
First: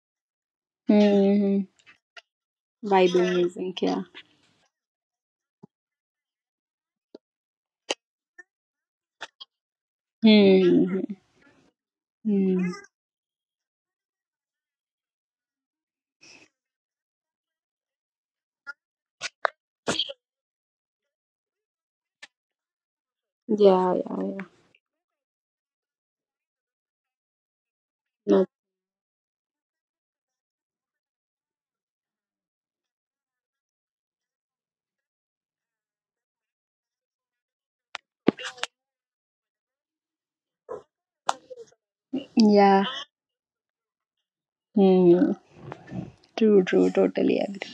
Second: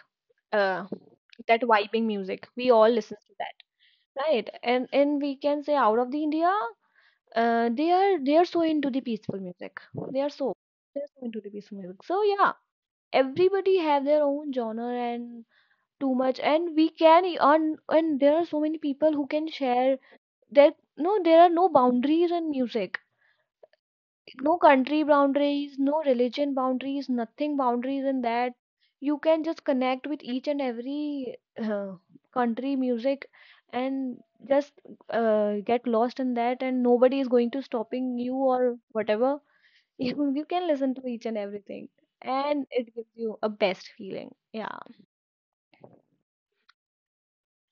Speaker 2: uh,
Speaker 1: Hmm.
Speaker 2: that
Speaker 1: Hmm.
Speaker 2: vibing music, we all listen
Speaker 1: Bible
Speaker 2: to that,
Speaker 1: music. Yeah.
Speaker 2: right. and and we can say out of the India, uh, they are, they are so into the peaceful music, they are so,
Speaker 1: Hmm.
Speaker 2: they're
Speaker 1: Hmm.
Speaker 2: so into the peaceful music. So yeah,
Speaker 1: Hmm.
Speaker 2: everybody have their own genre, and too much, and we can earn, and there are so many people who can share that, no, there are no boundaries in music.
Speaker 1: Yeah. Yeah. Yeah.
Speaker 2: No country boundaries, no religion boundaries, nothing boundaries in
Speaker 1: Not-
Speaker 2: that. You can just connect with each and every uh, country music, and just uh, get lost in that, and nobody is going to stopping you or whatever. you, you can listen to each and everything, and
Speaker 1: yeah.
Speaker 2: it gives you a best feeling, yeah,
Speaker 1: Hmm. True. True. Totally agree.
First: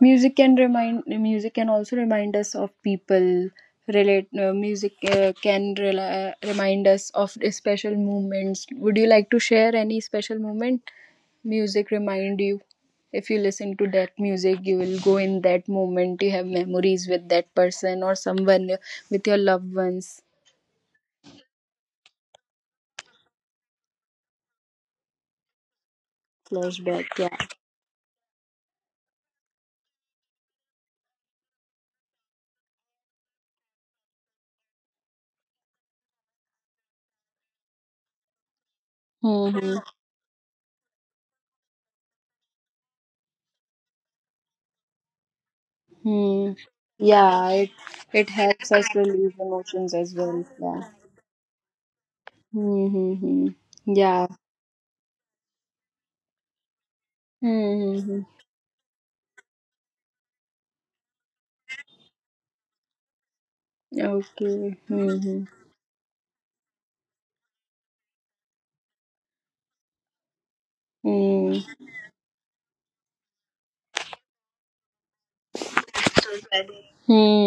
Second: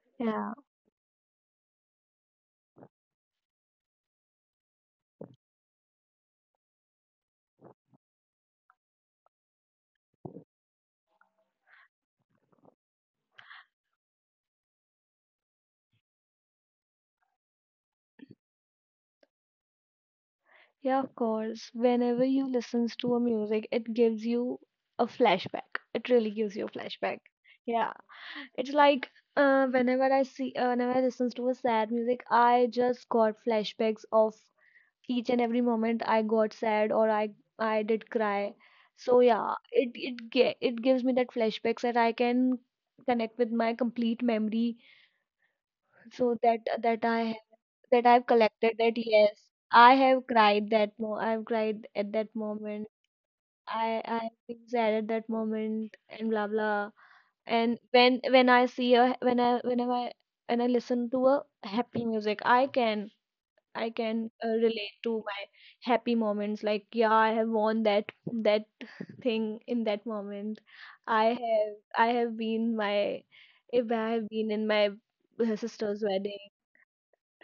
Speaker 1: Music
Speaker 2: yeah.
Speaker 1: can remind music can also remind us of people. Relate uh, Music uh, can rela remind us of the special moments. Would you like to share any special moment? Music remind you. If you listen to that music, you will go in that moment. You have memories with that person or someone uh, with your loved ones.
Speaker 2: Yeah, of course. Whenever you listens to a music, it gives you a flashback. It really gives you a
Speaker 1: Flashback,
Speaker 2: flashback.
Speaker 1: yeah.
Speaker 2: Yeah. It's like uh, whenever I see, uh, whenever I listens to a sad music, I just got flashbacks of each and every moment I got sad, or I I did cry. So yeah,
Speaker 1: Mm-hmm.
Speaker 2: it it ge- it gives me that flashbacks that I can connect with my complete memory, so
Speaker 1: Hmm.
Speaker 2: that, that I
Speaker 1: Yeah,
Speaker 2: have,
Speaker 1: it
Speaker 2: that I've
Speaker 1: it helps
Speaker 2: collected,
Speaker 1: us
Speaker 2: that
Speaker 1: relieve
Speaker 2: yes,
Speaker 1: emotions
Speaker 2: I
Speaker 1: as
Speaker 2: have
Speaker 1: well.
Speaker 2: cried
Speaker 1: Yeah.
Speaker 2: that mo I've cried at that moment.
Speaker 1: Mm-hmm.
Speaker 2: I
Speaker 1: Yeah.
Speaker 2: I've been sad at that moment, and blah blah. And when
Speaker 1: Mhm.
Speaker 2: when I see a, when I, whenever I, when I listen to a happy music, I can, I can uh,
Speaker 1: Okay.
Speaker 2: relate to my
Speaker 1: Mhm.
Speaker 2: happy moments. Like yeah, I have won that, that thing in that moment. I have
Speaker 1: Mhm.
Speaker 2: I have been my, if I have been in my sister's wedding,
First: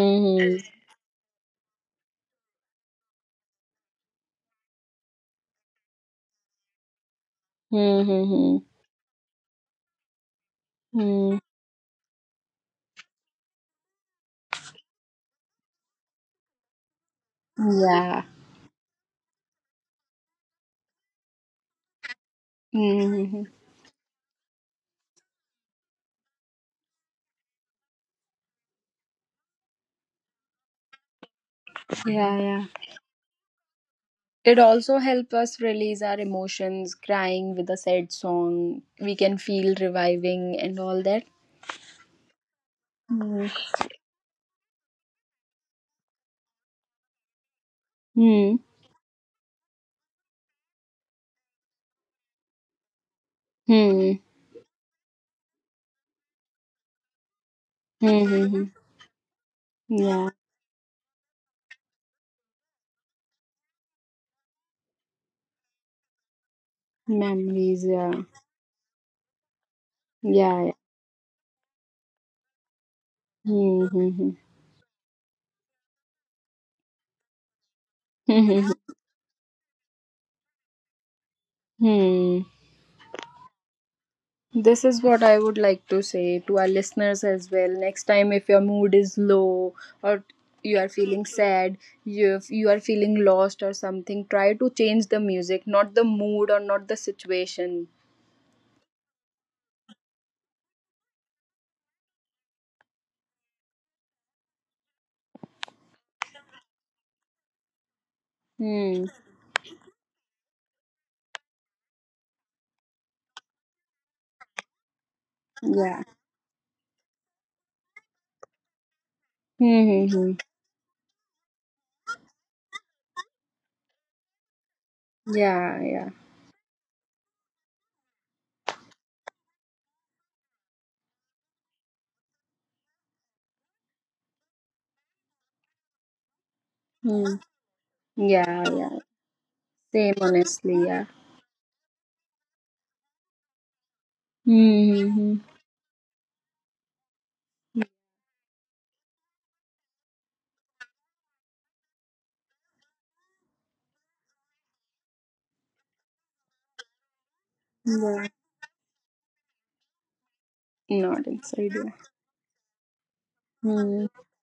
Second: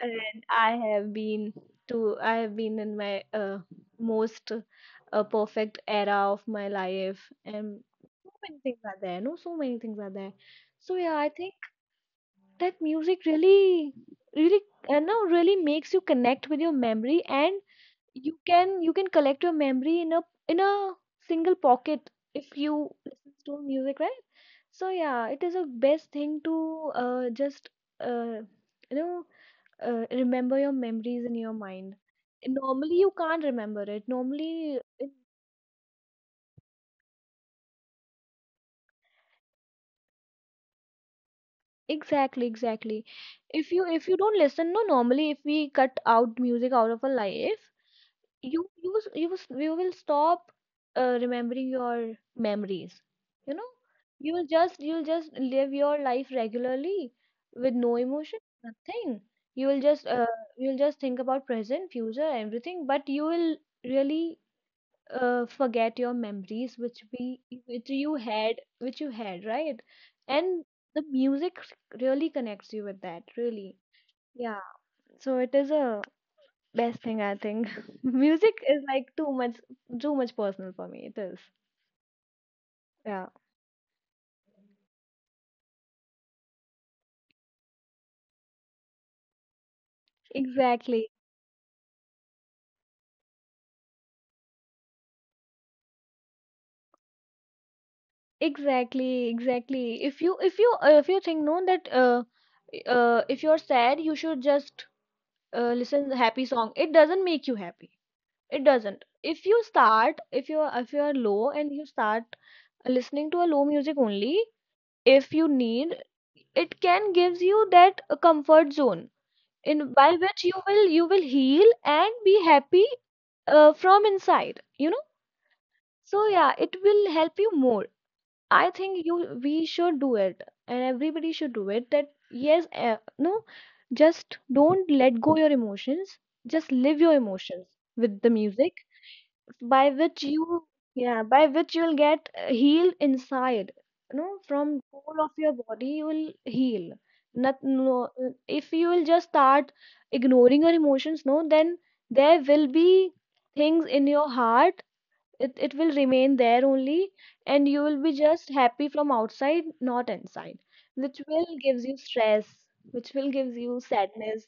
Speaker 2: and I have been to, I have been in my uh, most uh, perfect era of my life, and so many
Speaker 1: Mhm.
Speaker 2: things are there, no, so many things are there. So yeah, I
Speaker 1: Mhm.
Speaker 2: think that music really, really, uh, no really makes you connect with your memory, and
Speaker 1: Yeah.
Speaker 2: you can, you can collect your memory in a, in a single pocket if you listen
Speaker 1: Mhm.
Speaker 2: to music, right. So yeah, it is a best thing to uh, just uh, you know uh, remember your memories in your mind.
Speaker 1: Yeah, yeah.
Speaker 2: Normally you can't remember it
Speaker 1: It
Speaker 2: normally.
Speaker 1: also helps us release our emotions, crying with a sad song. We can feel reviving and all that.
Speaker 2: Exactly, exactly.
Speaker 1: Mm.
Speaker 2: if you if you don't listen, no, normally, if we cut out music out of our life,
Speaker 1: Hmm.
Speaker 2: you, you s- you s- you will stop uh, remembering your memories, you know.
Speaker 1: Hmm.
Speaker 2: You will just, you'll just live your life regularly, with no
Speaker 1: Hmm.
Speaker 2: emotion,
Speaker 1: Hmm, hmm.
Speaker 2: nothing. You will just
Speaker 1: Yeah.
Speaker 2: uh, you'll just think about present, future, everything, but you will really uh, forget your memories, which we,
Speaker 1: Memories.
Speaker 2: which you
Speaker 1: Yeah.
Speaker 2: had, which you had, right. And
Speaker 1: Yeah. Yeah.
Speaker 2: the music really connects you with that, really,
Speaker 1: Hmm. Hmm.
Speaker 2: yeah. So it is a best thing, I think. Music
Speaker 1: Hmm.
Speaker 2: is like too much too much personal for me. It is.
Speaker 1: Hmm.
Speaker 2: Yeah.
Speaker 1: This is what I would like to say to our listeners as well. Next time, if your mood is low or you are
Speaker 2: Exactly.
Speaker 1: feeling sad, you, if you are feeling lost or something, try to change the music, not the mood or not the situation.
Speaker 2: Exactly. Exactly. If you if you uh, if you think no that uh, uh if you're sad you should just uh, listen the happy song. It doesn't make you happy. It doesn't.
Speaker 1: Hmm.
Speaker 2: If you start if you're if you're low and you start listening to a low music only if you need
Speaker 1: Yeah.
Speaker 2: it can gives you that uh, comfort zone in by
Speaker 1: Hmm. Hmm, hmm.
Speaker 2: which you will you will heal and be happy uh, from inside you know.
Speaker 1: Yeah. Yeah.
Speaker 2: So yeah, it will help you more. I think you We should do it, and everybody should do it that yes uh, no just don't let go your emotions, just live your
Speaker 1: Hmm.
Speaker 2: emotions with the
Speaker 1: Yeah.
Speaker 2: music,
Speaker 1: Yeah.
Speaker 2: by
Speaker 1: Same.
Speaker 2: which you,
Speaker 1: Honestly. Yeah.
Speaker 2: yeah, by which you will get uh, healed inside, you know, from
Speaker 1: Hmm. Hmm,
Speaker 2: whole of
Speaker 1: hmm.
Speaker 2: your body you will heal. Not no uh, If you will just start ignoring your emotions, no, then there will be things in your heart. It, it will remain there only, and you will be
Speaker 1: Yeah.
Speaker 2: just happy from outside, not inside, which
Speaker 1: Not
Speaker 2: will
Speaker 1: inside.
Speaker 2: gives
Speaker 1: Yeah.
Speaker 2: you stress, which will gives you
Speaker 1: Hmm.
Speaker 2: sadness,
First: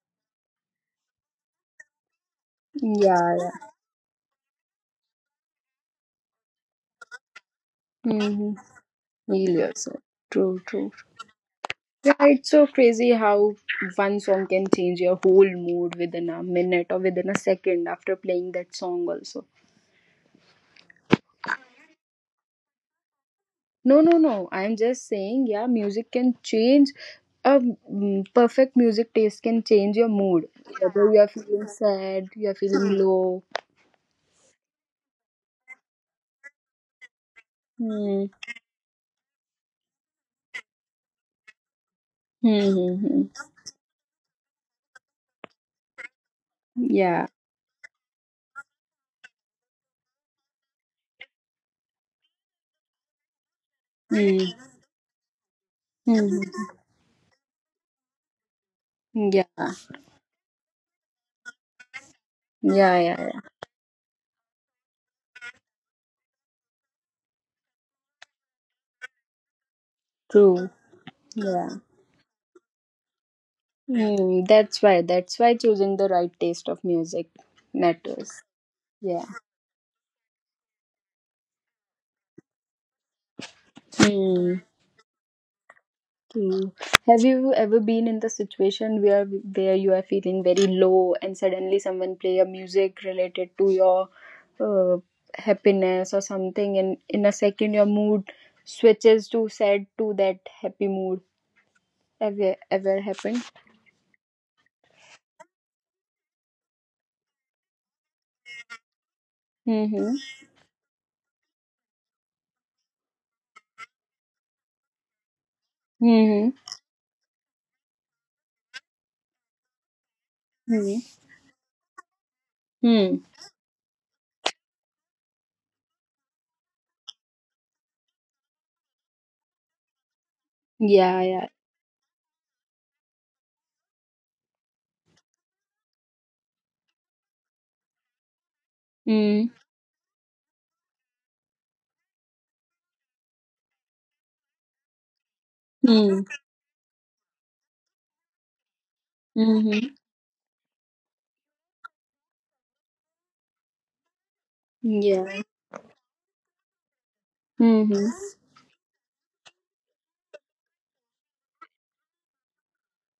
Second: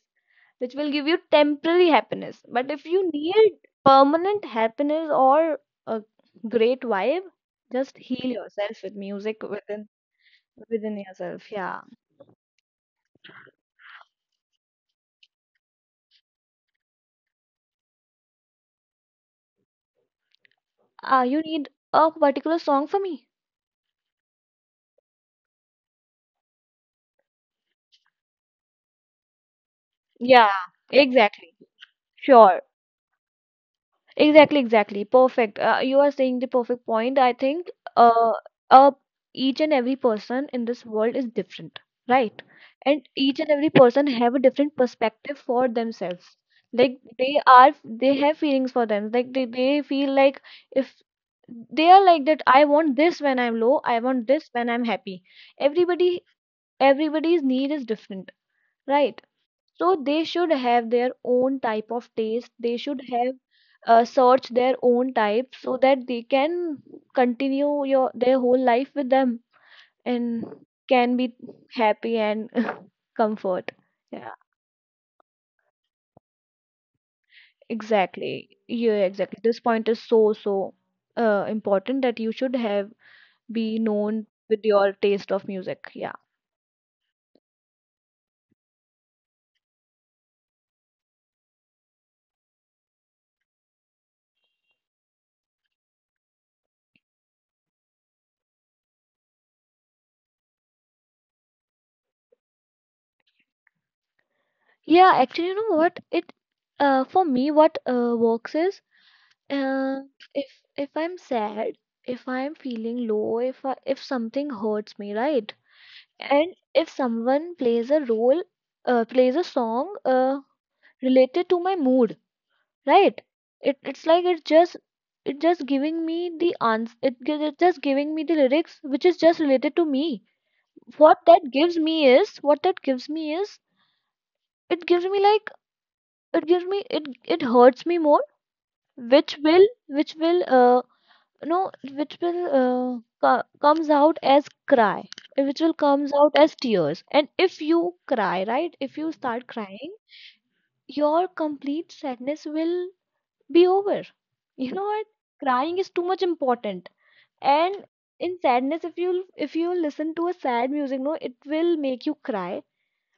Speaker 2: which will give you temporary happiness. But if you
Speaker 1: Yeah.
Speaker 2: need
Speaker 1: Yeah.
Speaker 2: permanent happiness or a great vibe, just
Speaker 1: Hmm.
Speaker 2: heal yourself
Speaker 1: Hmm.
Speaker 2: with music
Speaker 1: Heal
Speaker 2: within,
Speaker 1: yourself. True. True.
Speaker 2: within yourself. Yeah.
Speaker 1: Yeah, it's so crazy how one song can change your whole mood within a minute or within a second after playing that song also.
Speaker 2: Ah, you need a particular song for me.
Speaker 1: No, no, no. I'm just saying, yeah, music can change a mm, perfect music taste can change your
Speaker 2: Yeah,
Speaker 1: mood. Whether you are
Speaker 2: exactly.
Speaker 1: feeling sad, you are
Speaker 2: Sure.
Speaker 1: feeling low.
Speaker 2: Exactly, exactly. Perfect. Uh, you are saying the perfect point. I think,
Speaker 1: Hmm.
Speaker 2: uh, uh, each and every person in this world is different, right?
Speaker 1: Hmm.
Speaker 2: And
Speaker 1: Hmm, hmm.
Speaker 2: each and every person have a different perspective for themselves. Like
Speaker 1: Yeah.
Speaker 2: they are, they have feelings for them. Like they, they feel like if they are like that, I want this when I'm low, I want this when
Speaker 1: Hmm.
Speaker 2: I'm happy. Everybody,
Speaker 1: Hmm.
Speaker 2: everybody's need is different, right?
Speaker 1: Yeah. Yeah.
Speaker 2: So they should have their own type of taste, they should
Speaker 1: Yeah.
Speaker 2: have,
Speaker 1: Yeah.
Speaker 2: uh, search their own type so that they can continue your their whole life with them, and
Speaker 1: True.
Speaker 2: can be
Speaker 1: Yeah.
Speaker 2: happy and comfort, yeah,
Speaker 1: Hmm. That's why. That's why choosing the right taste of music matters.
Speaker 2: exactly, yeah,
Speaker 1: Yeah.
Speaker 2: exactly. This point is so so uh, important, that you should have be known
Speaker 1: Mm,
Speaker 2: with your taste of music. Yeah,
Speaker 1: true. Have you ever been in the situation where where you are feeling very low and suddenly someone play a music related to your uh, happiness or something, and in a second your mood switches to sad to that happy mood? Have you ever happened?
Speaker 2: yeah, actually, you know what it, uh, for me what uh, works is, Um,
Speaker 1: Mm-hmm.
Speaker 2: if if I'm sad, if I'm feeling low, if I, if something hurts me, right?
Speaker 1: Mm-hmm.
Speaker 2: And if someone plays a role, uh, plays a song, uh,
Speaker 1: Mm-hmm.
Speaker 2: related to my mood, right?
Speaker 1: Mm.
Speaker 2: It it's like it just, it just giving me the ans it, gi- it just giving me the lyrics which is just related to me.
Speaker 1: Yeah,
Speaker 2: What
Speaker 1: yeah.
Speaker 2: that gives me is what that gives me is, it gives me like, it gives me, it it hurts me more, which
Speaker 1: Mm.
Speaker 2: will which will uh no which will uh, co- comes out as cry, uh, which will comes
Speaker 1: Mm.
Speaker 2: out as tears. And if you cry, right, if you start crying,
Speaker 1: Mm-hmm.
Speaker 2: your complete sadness will be over. You know what,
Speaker 1: Yeah.
Speaker 2: crying is too much important. And
Speaker 1: Mm-hmm.
Speaker 2: in sadness, if you if you listen to a sad music, no, it will make you cry,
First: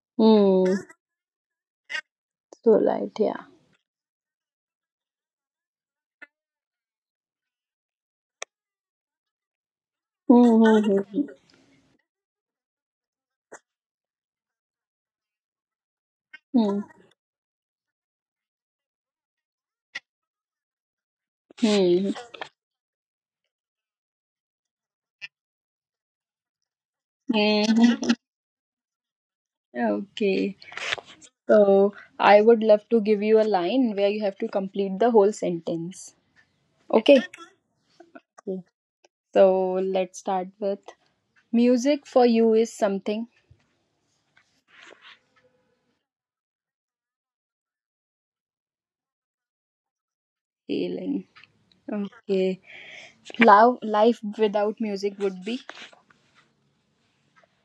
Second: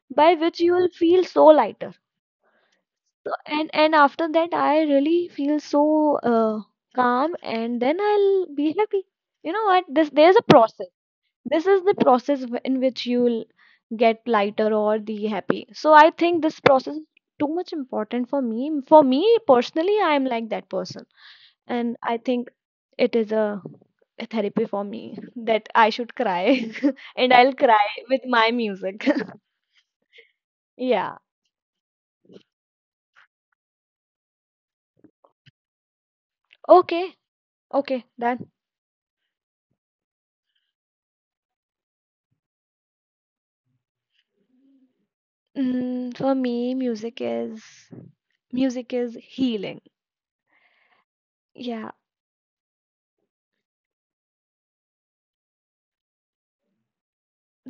Speaker 2: by which you
Speaker 1: Mm.
Speaker 2: will feel so lighter.
Speaker 1: So light,
Speaker 2: So,
Speaker 1: yeah.
Speaker 2: and and after that I really feel so uh, calm, and then I'll be happy. You know what, this there's a process.
Speaker 1: Mm-hmm.
Speaker 2: This is the process w- in which you'll get lighter or the happy. So I think this process is too much important for me, for me personally. I am like that person, and
Speaker 1: Mm-hmm.
Speaker 2: I think it is a, a therapy for me, that I should cry and I'll cry
Speaker 1: Mhm.
Speaker 2: with my music.
Speaker 1: Okay.
Speaker 2: Yeah.
Speaker 1: So I would love to give you a line where you have to complete the whole sentence.
Speaker 2: Okay.
Speaker 1: Okay.
Speaker 2: Okay then.
Speaker 1: Okay. So let's start with music for you is something
Speaker 2: Mm, for me music is, music is healing.
Speaker 1: alien.
Speaker 2: Yeah.
Speaker 1: Okay. Love life without music would be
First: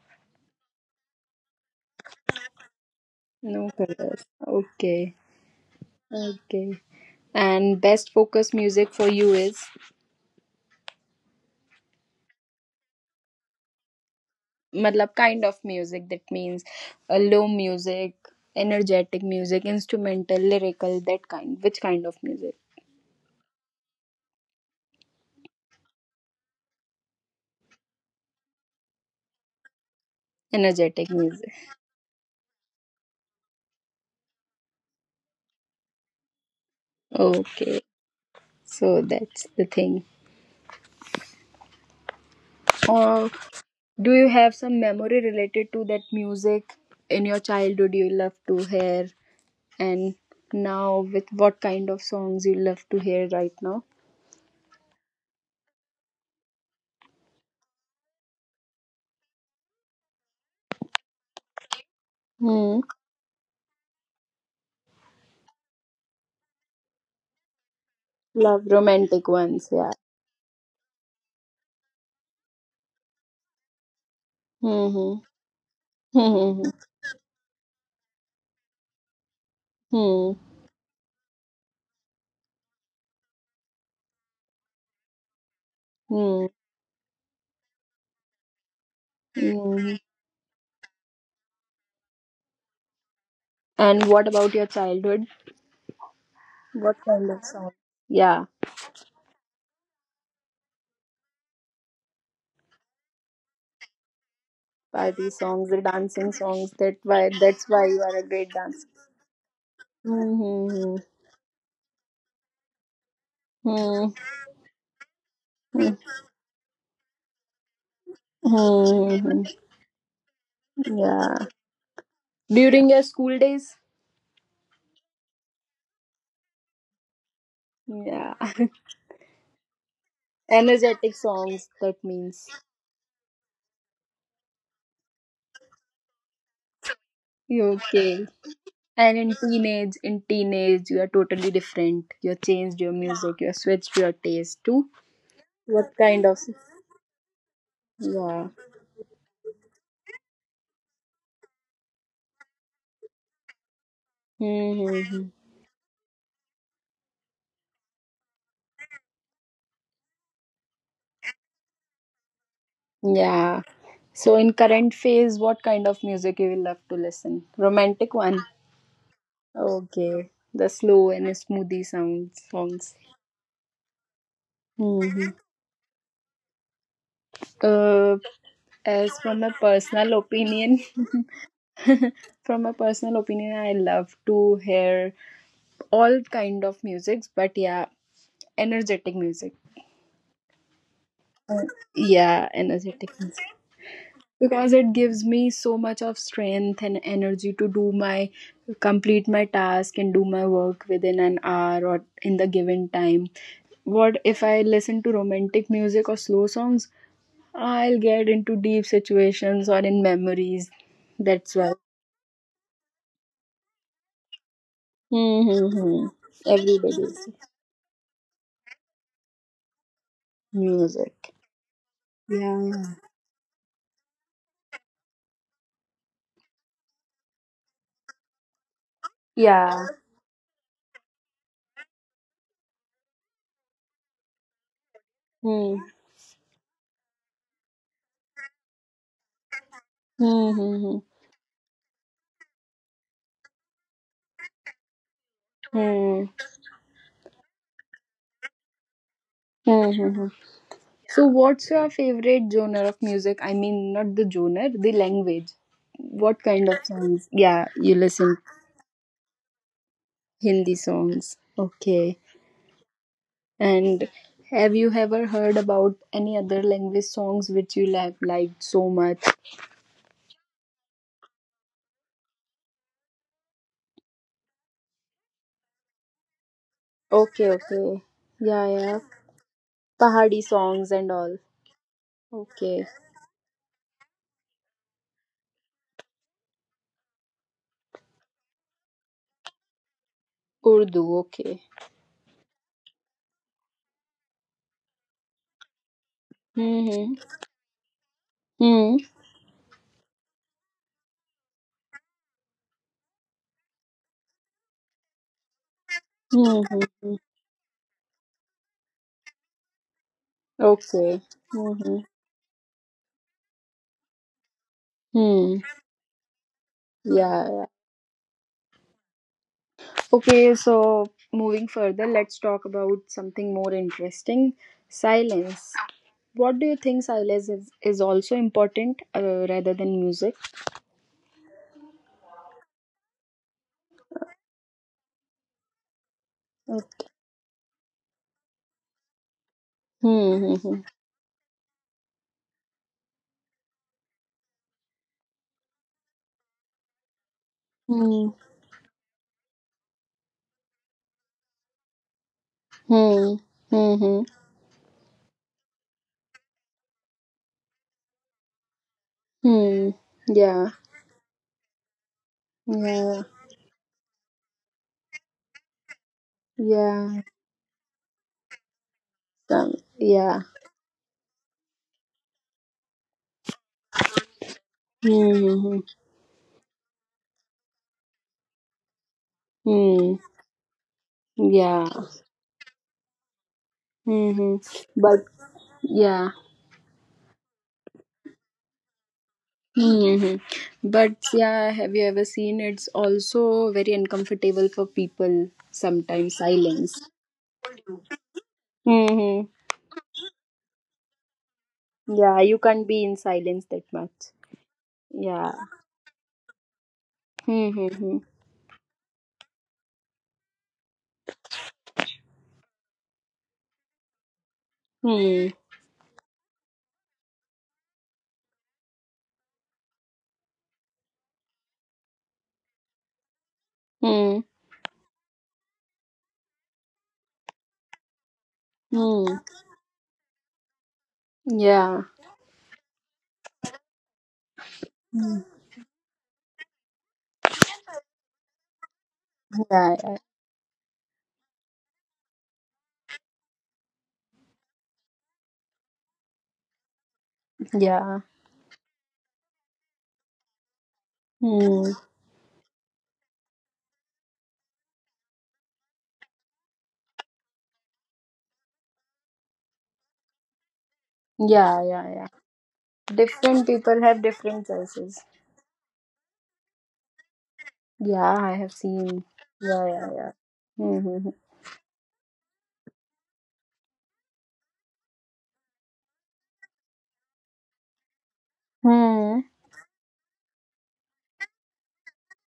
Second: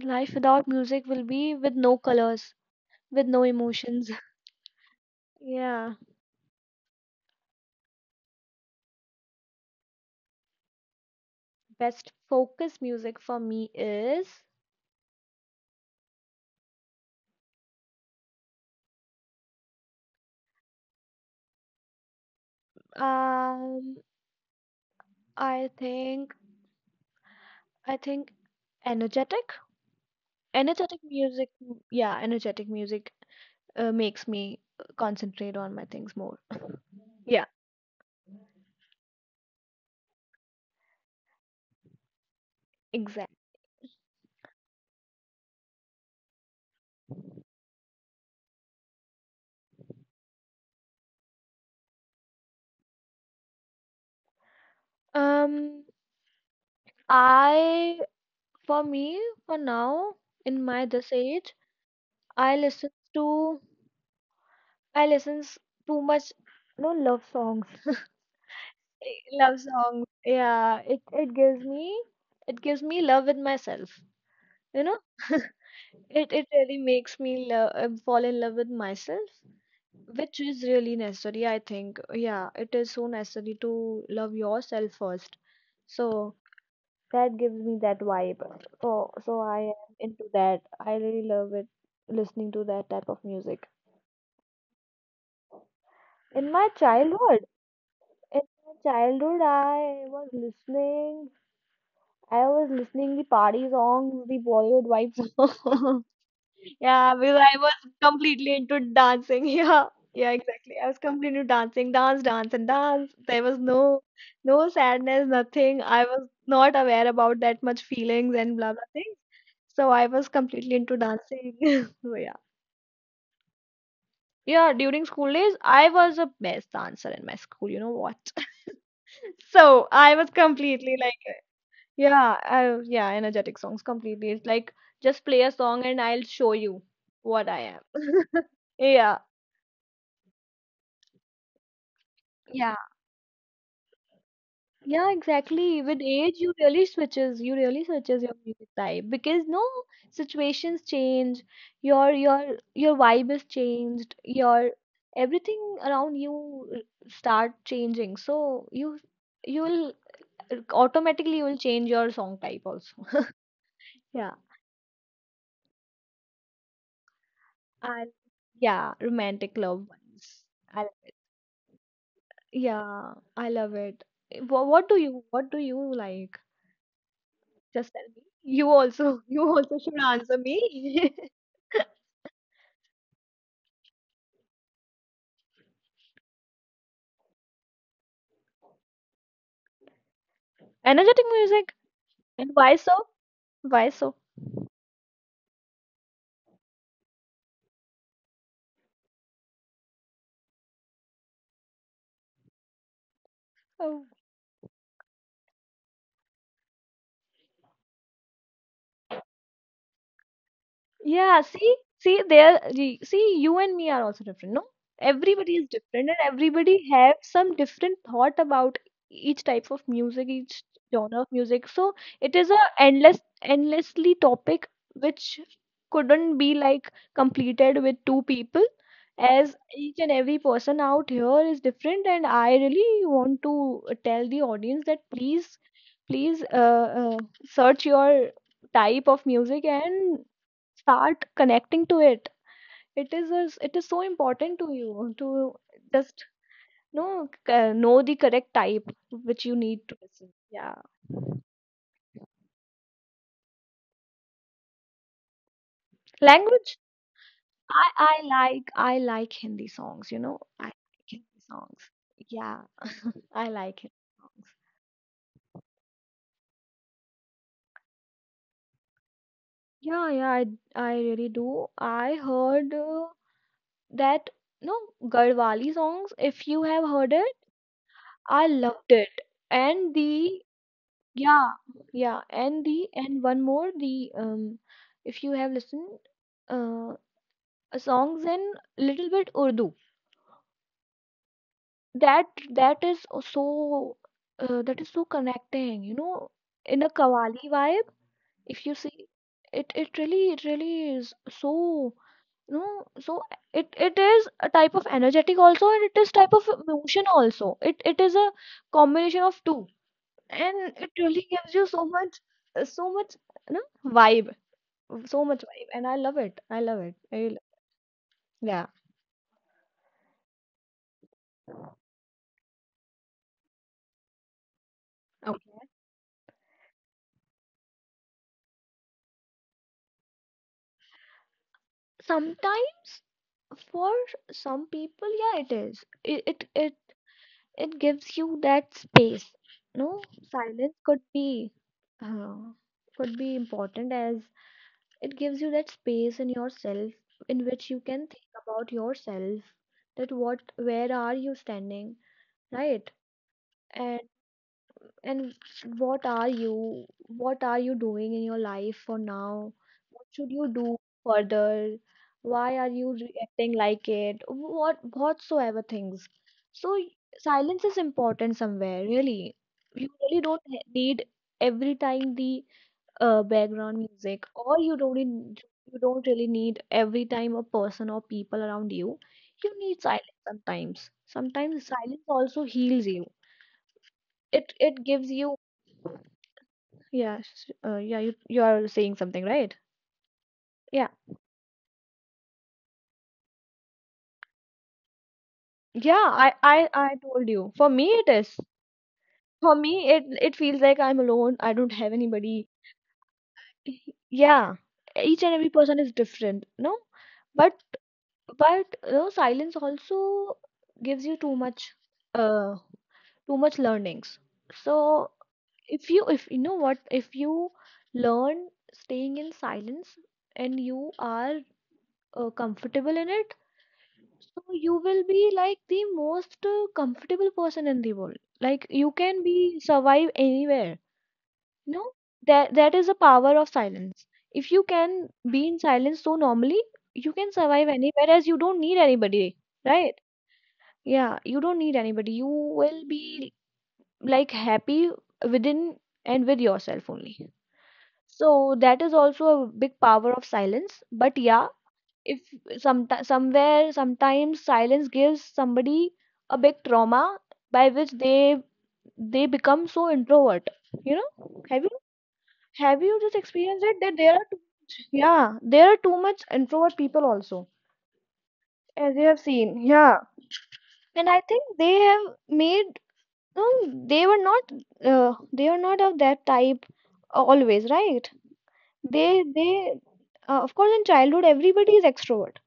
Speaker 2: Life without music will be with no colors, with no
Speaker 1: no
Speaker 2: emotions.
Speaker 1: colors. Okay.
Speaker 2: Yeah.
Speaker 1: Okay. And best focus music for you is
Speaker 2: Best focus music for me is,
Speaker 1: matlab kind of music that means uh, low music energetic music instrumental lyrical that kind which kind of music
Speaker 2: um I think, I think energetic. Energetic
Speaker 1: energetic
Speaker 2: music,
Speaker 1: music.
Speaker 2: yeah, energetic music uh, makes me concentrate on my things more. Yeah,
Speaker 1: Okay, so that's the thing, or
Speaker 2: exactly.
Speaker 1: do you have some memory related to that music in your childhood you love to hear, and now with what kind of songs you love to hear right now?
Speaker 2: Um, I, for me, for now, in my this age, I
Speaker 1: Hmm.
Speaker 2: listen to, I listens too much, no, love songs.
Speaker 1: Love
Speaker 2: Eh,
Speaker 1: romantic
Speaker 2: love
Speaker 1: ones, yeah.
Speaker 2: songs. Yeah, it it gives me, it gives me love with myself. You know,
Speaker 1: Mm-hmm.
Speaker 2: it it
Speaker 1: Hmm.
Speaker 2: really makes me love, uh, fall in love with myself,
Speaker 1: Hmm.
Speaker 2: which is really necessary, I think. Yeah, it is so necessary to love yourself first. So that gives me that vibe. So so I am
Speaker 1: Hmm.
Speaker 2: into that. I really love it, listening to that type of music.
Speaker 1: And what about your childhood?
Speaker 2: In my
Speaker 1: What kind of
Speaker 2: childhood,
Speaker 1: song?
Speaker 2: in
Speaker 1: Yeah,
Speaker 2: my childhood, I was listening. I was listening the party songs, the Bollywood
Speaker 1: party songs, the
Speaker 2: vibes.
Speaker 1: dancing songs. That
Speaker 2: Yeah,
Speaker 1: why
Speaker 2: because I
Speaker 1: that's
Speaker 2: was
Speaker 1: why you are a great
Speaker 2: completely into
Speaker 1: dancer.
Speaker 2: dancing. Yeah, yeah, exactly. I
Speaker 1: Mm-hmm.
Speaker 2: was completely into dancing, dance, dance, and dance. There was no, no sadness, nothing. I was not aware about that much feelings and blah blah things.
Speaker 1: Mm-hmm. Hmm.
Speaker 2: So I was completely into
Speaker 1: Yeah.
Speaker 2: dancing. So yeah,
Speaker 1: During your school days?
Speaker 2: yeah. During school days, I was a best dancer in my school. You know what?
Speaker 1: Yeah.
Speaker 2: So I was completely
Speaker 1: Energetic
Speaker 2: like,
Speaker 1: songs, that
Speaker 2: yeah,
Speaker 1: means.
Speaker 2: I, yeah, energetic songs completely. It's like just play a song and I'll show you what I am.
Speaker 1: Okay. And
Speaker 2: Yeah.
Speaker 1: in teenage, in teenage, you are totally different. You have changed
Speaker 2: Yeah,
Speaker 1: your music. You have switched your taste to
Speaker 2: yeah,
Speaker 1: what
Speaker 2: exactly. With
Speaker 1: kind of,
Speaker 2: age, you really switches, you really switches your
Speaker 1: yeah.
Speaker 2: music type because no, situations change, your your your vibe is changed, your
Speaker 1: Hmm.
Speaker 2: everything around you uh, start changing. So you, you'll uh, automatically you will change your song type also.
Speaker 1: Yeah.
Speaker 2: Yeah,
Speaker 1: So in current phase, what kind of music you will love to listen? Romantic
Speaker 2: and
Speaker 1: one.
Speaker 2: yeah, romantic love
Speaker 1: Okay.
Speaker 2: ones.
Speaker 1: The
Speaker 2: I,
Speaker 1: slow and smoothie sound songs.
Speaker 2: yeah, I love it. What, what do you
Speaker 1: Hmm.
Speaker 2: what do you like? Just tell
Speaker 1: Uh,
Speaker 2: me. You
Speaker 1: as
Speaker 2: also,
Speaker 1: from
Speaker 2: you
Speaker 1: my
Speaker 2: also should
Speaker 1: personal
Speaker 2: answer
Speaker 1: opinion,
Speaker 2: me.
Speaker 1: from my personal opinion, I love to hear all kind of musics, but yeah, energetic music.
Speaker 2: Energetic
Speaker 1: Uh,
Speaker 2: music.
Speaker 1: yeah,
Speaker 2: And why so?
Speaker 1: energetic music.
Speaker 2: Why so?
Speaker 1: Because it gives me so much of strength and energy to do my complete my task and do my work within an hour or in the given time. What if I listen to romantic music or slow songs? I'll get into deep situations or in memories.
Speaker 2: Yeah,
Speaker 1: That's why.
Speaker 2: see, see, there, y- see, you and me are also different, no? Everybody is
Speaker 1: Mm-hmm.
Speaker 2: different, and everybody
Speaker 1: Everybody's
Speaker 2: have some different thought about each type of music, each
Speaker 1: music.
Speaker 2: genre of music. So it is
Speaker 1: Yeah,
Speaker 2: a
Speaker 1: yeah,
Speaker 2: endless, endlessly topic which couldn't be like completed with two people, as
Speaker 1: yeah.
Speaker 2: each and every person out here is different. And I really want to tell the audience that please,
Speaker 1: Mm-hmm.
Speaker 2: please, uh, uh search your type of music and
Speaker 1: Mm-hmm.
Speaker 2: start connecting to it. It is a, it is so important to you to just know, uh, know the correct type which you need to
Speaker 1: Mm-hmm.
Speaker 2: listen. Yeah,
Speaker 1: So, what's your favorite genre of music? I mean, not the genre, the language. What kind
Speaker 2: language.
Speaker 1: of songs? Yeah,
Speaker 2: i
Speaker 1: you
Speaker 2: i
Speaker 1: listen.
Speaker 2: like I like hindi songs, you know, I
Speaker 1: Hindi
Speaker 2: like
Speaker 1: songs.
Speaker 2: hindi songs,
Speaker 1: Okay.
Speaker 2: yeah, I like hindi
Speaker 1: And
Speaker 2: songs.
Speaker 1: have you ever heard about any other language songs which you have liked so much?
Speaker 2: yeah yeah i, I really do. I heard uh, that no Garhwali songs, if you have heard it,
Speaker 1: Okay, okay.
Speaker 2: I
Speaker 1: Yeah,
Speaker 2: loved
Speaker 1: yeah.
Speaker 2: it. And
Speaker 1: Pahadi
Speaker 2: the,
Speaker 1: songs and all.
Speaker 2: yeah, yeah, and
Speaker 1: Okay.
Speaker 2: the, and one more the, um, if you have listened, uh, songs in little bit Urdu,
Speaker 1: Urdu, okay.
Speaker 2: that that is so uh, that is so connecting. You know, in a
Speaker 1: Mm-hmm.
Speaker 2: Qawwali vibe, if you
Speaker 1: Mm-hmm.
Speaker 2: see, it, it really, it really is so, you know, so it it is a type of energetic also, and it is type of emotion
Speaker 1: Mm-hmm.
Speaker 2: also. It it is a combination of two. And it
Speaker 1: Okay.
Speaker 2: really gives you so
Speaker 1: Mm-hmm.
Speaker 2: much, uh, so much, you know, vibe, so much
Speaker 1: Hmm.
Speaker 2: vibe, and I love it, I love it, I l-
Speaker 1: Yeah, yeah.
Speaker 2: yeah.
Speaker 1: Okay, so moving further, let's talk about something more interesting,
Speaker 2: Okay.
Speaker 1: silence. What do you think silence is, is also important uh, rather than music?
Speaker 2: Sometimes, for some people, yeah, it is, it it it,
Speaker 1: Uh,
Speaker 2: it gives you that space, no, silence
Speaker 1: Hmm,
Speaker 2: could be uh, could be important as it gives you that space in yourself, in which you can
Speaker 1: hmm, hmm,
Speaker 2: think about yourself, that what, where are you standing, right,
Speaker 1: hmm, hmm, hmm,
Speaker 2: and what are you, what are you doing in your life for now, what
Speaker 1: hmm.
Speaker 2: should you do
Speaker 1: Yeah,
Speaker 2: further, why are you
Speaker 1: yeah,
Speaker 2: reacting like it, what whatsoever things. so y-
Speaker 1: yeah,
Speaker 2: Silence is important somewhere, really.
Speaker 1: um,
Speaker 2: You really don't
Speaker 1: yeah,
Speaker 2: he- need every time the uh, background music, or you don't need,
Speaker 1: hmm,
Speaker 2: you
Speaker 1: hmm,
Speaker 2: don't really need every time a person or people around you. You need
Speaker 1: hmm, hmm.
Speaker 2: silence sometimes. Sometimes
Speaker 1: Yeah,
Speaker 2: silence also heals you.
Speaker 1: hmm,
Speaker 2: it
Speaker 1: hmm.
Speaker 2: it gives
Speaker 1: But
Speaker 2: you,
Speaker 1: yeah.
Speaker 2: yeah, sh- uh, yeah, you you are saying something, right?
Speaker 1: Hmm.
Speaker 2: Yeah.
Speaker 1: But yeah, have you ever seen it's also very uncomfortable for people
Speaker 2: Yeah, I,
Speaker 1: sometimes
Speaker 2: I
Speaker 1: silence.
Speaker 2: I told you. For me it is.
Speaker 1: Hmm.
Speaker 2: For me it it feels like I'm alone. I don't have
Speaker 1: Yeah,
Speaker 2: anybody.
Speaker 1: you can't be in silence
Speaker 2: Y-
Speaker 1: that much.
Speaker 2: Yeah. Each and every
Speaker 1: Yeah.
Speaker 2: person is different, no? But
Speaker 1: Mm-hmm.
Speaker 2: but you know, silence also gives you too much uh too much learnings. So
Speaker 1: Hmm.
Speaker 2: if you if you know what, if you learn staying in silence, and you are uh, comfortable in it,
Speaker 1: Hmm.
Speaker 2: so you will be like the most uh, comfortable person in the world. Like you can
Speaker 1: Hmm.
Speaker 2: be survive anywhere. You know,
Speaker 1: Yeah.
Speaker 2: that that is the power of silence. If you can be in silence so normally, you can survive anywhere as you don't need anybody,
Speaker 1: Yeah.
Speaker 2: right?
Speaker 1: Yeah.
Speaker 2: Yeah, you don't need anybody. You will be like happy within and with yourself only.
Speaker 1: Yeah.
Speaker 2: So that is also a big power of silence. But yeah,
Speaker 1: Hmm.
Speaker 2: if some somewhere sometimes silence gives somebody a big trauma by which they they become so introvert. You know have you
Speaker 1: Yeah. Yeah. Yeah.
Speaker 2: have you just
Speaker 1: Different
Speaker 2: experienced it that
Speaker 1: people
Speaker 2: there
Speaker 1: have
Speaker 2: are too,
Speaker 1: different
Speaker 2: much,
Speaker 1: choices.
Speaker 2: yeah there are too much introvert people also,
Speaker 1: Yeah, I have
Speaker 2: as you have
Speaker 1: seen.
Speaker 2: seen,
Speaker 1: Yeah.
Speaker 2: yeah.
Speaker 1: Yeah. Yeah.
Speaker 2: And I
Speaker 1: Mm-hmm.
Speaker 2: think they have made, no, they were not, uh, they are not of that type always, right? they
Speaker 1: Hmm.
Speaker 2: they uh, Of course in childhood everybody is extrovert,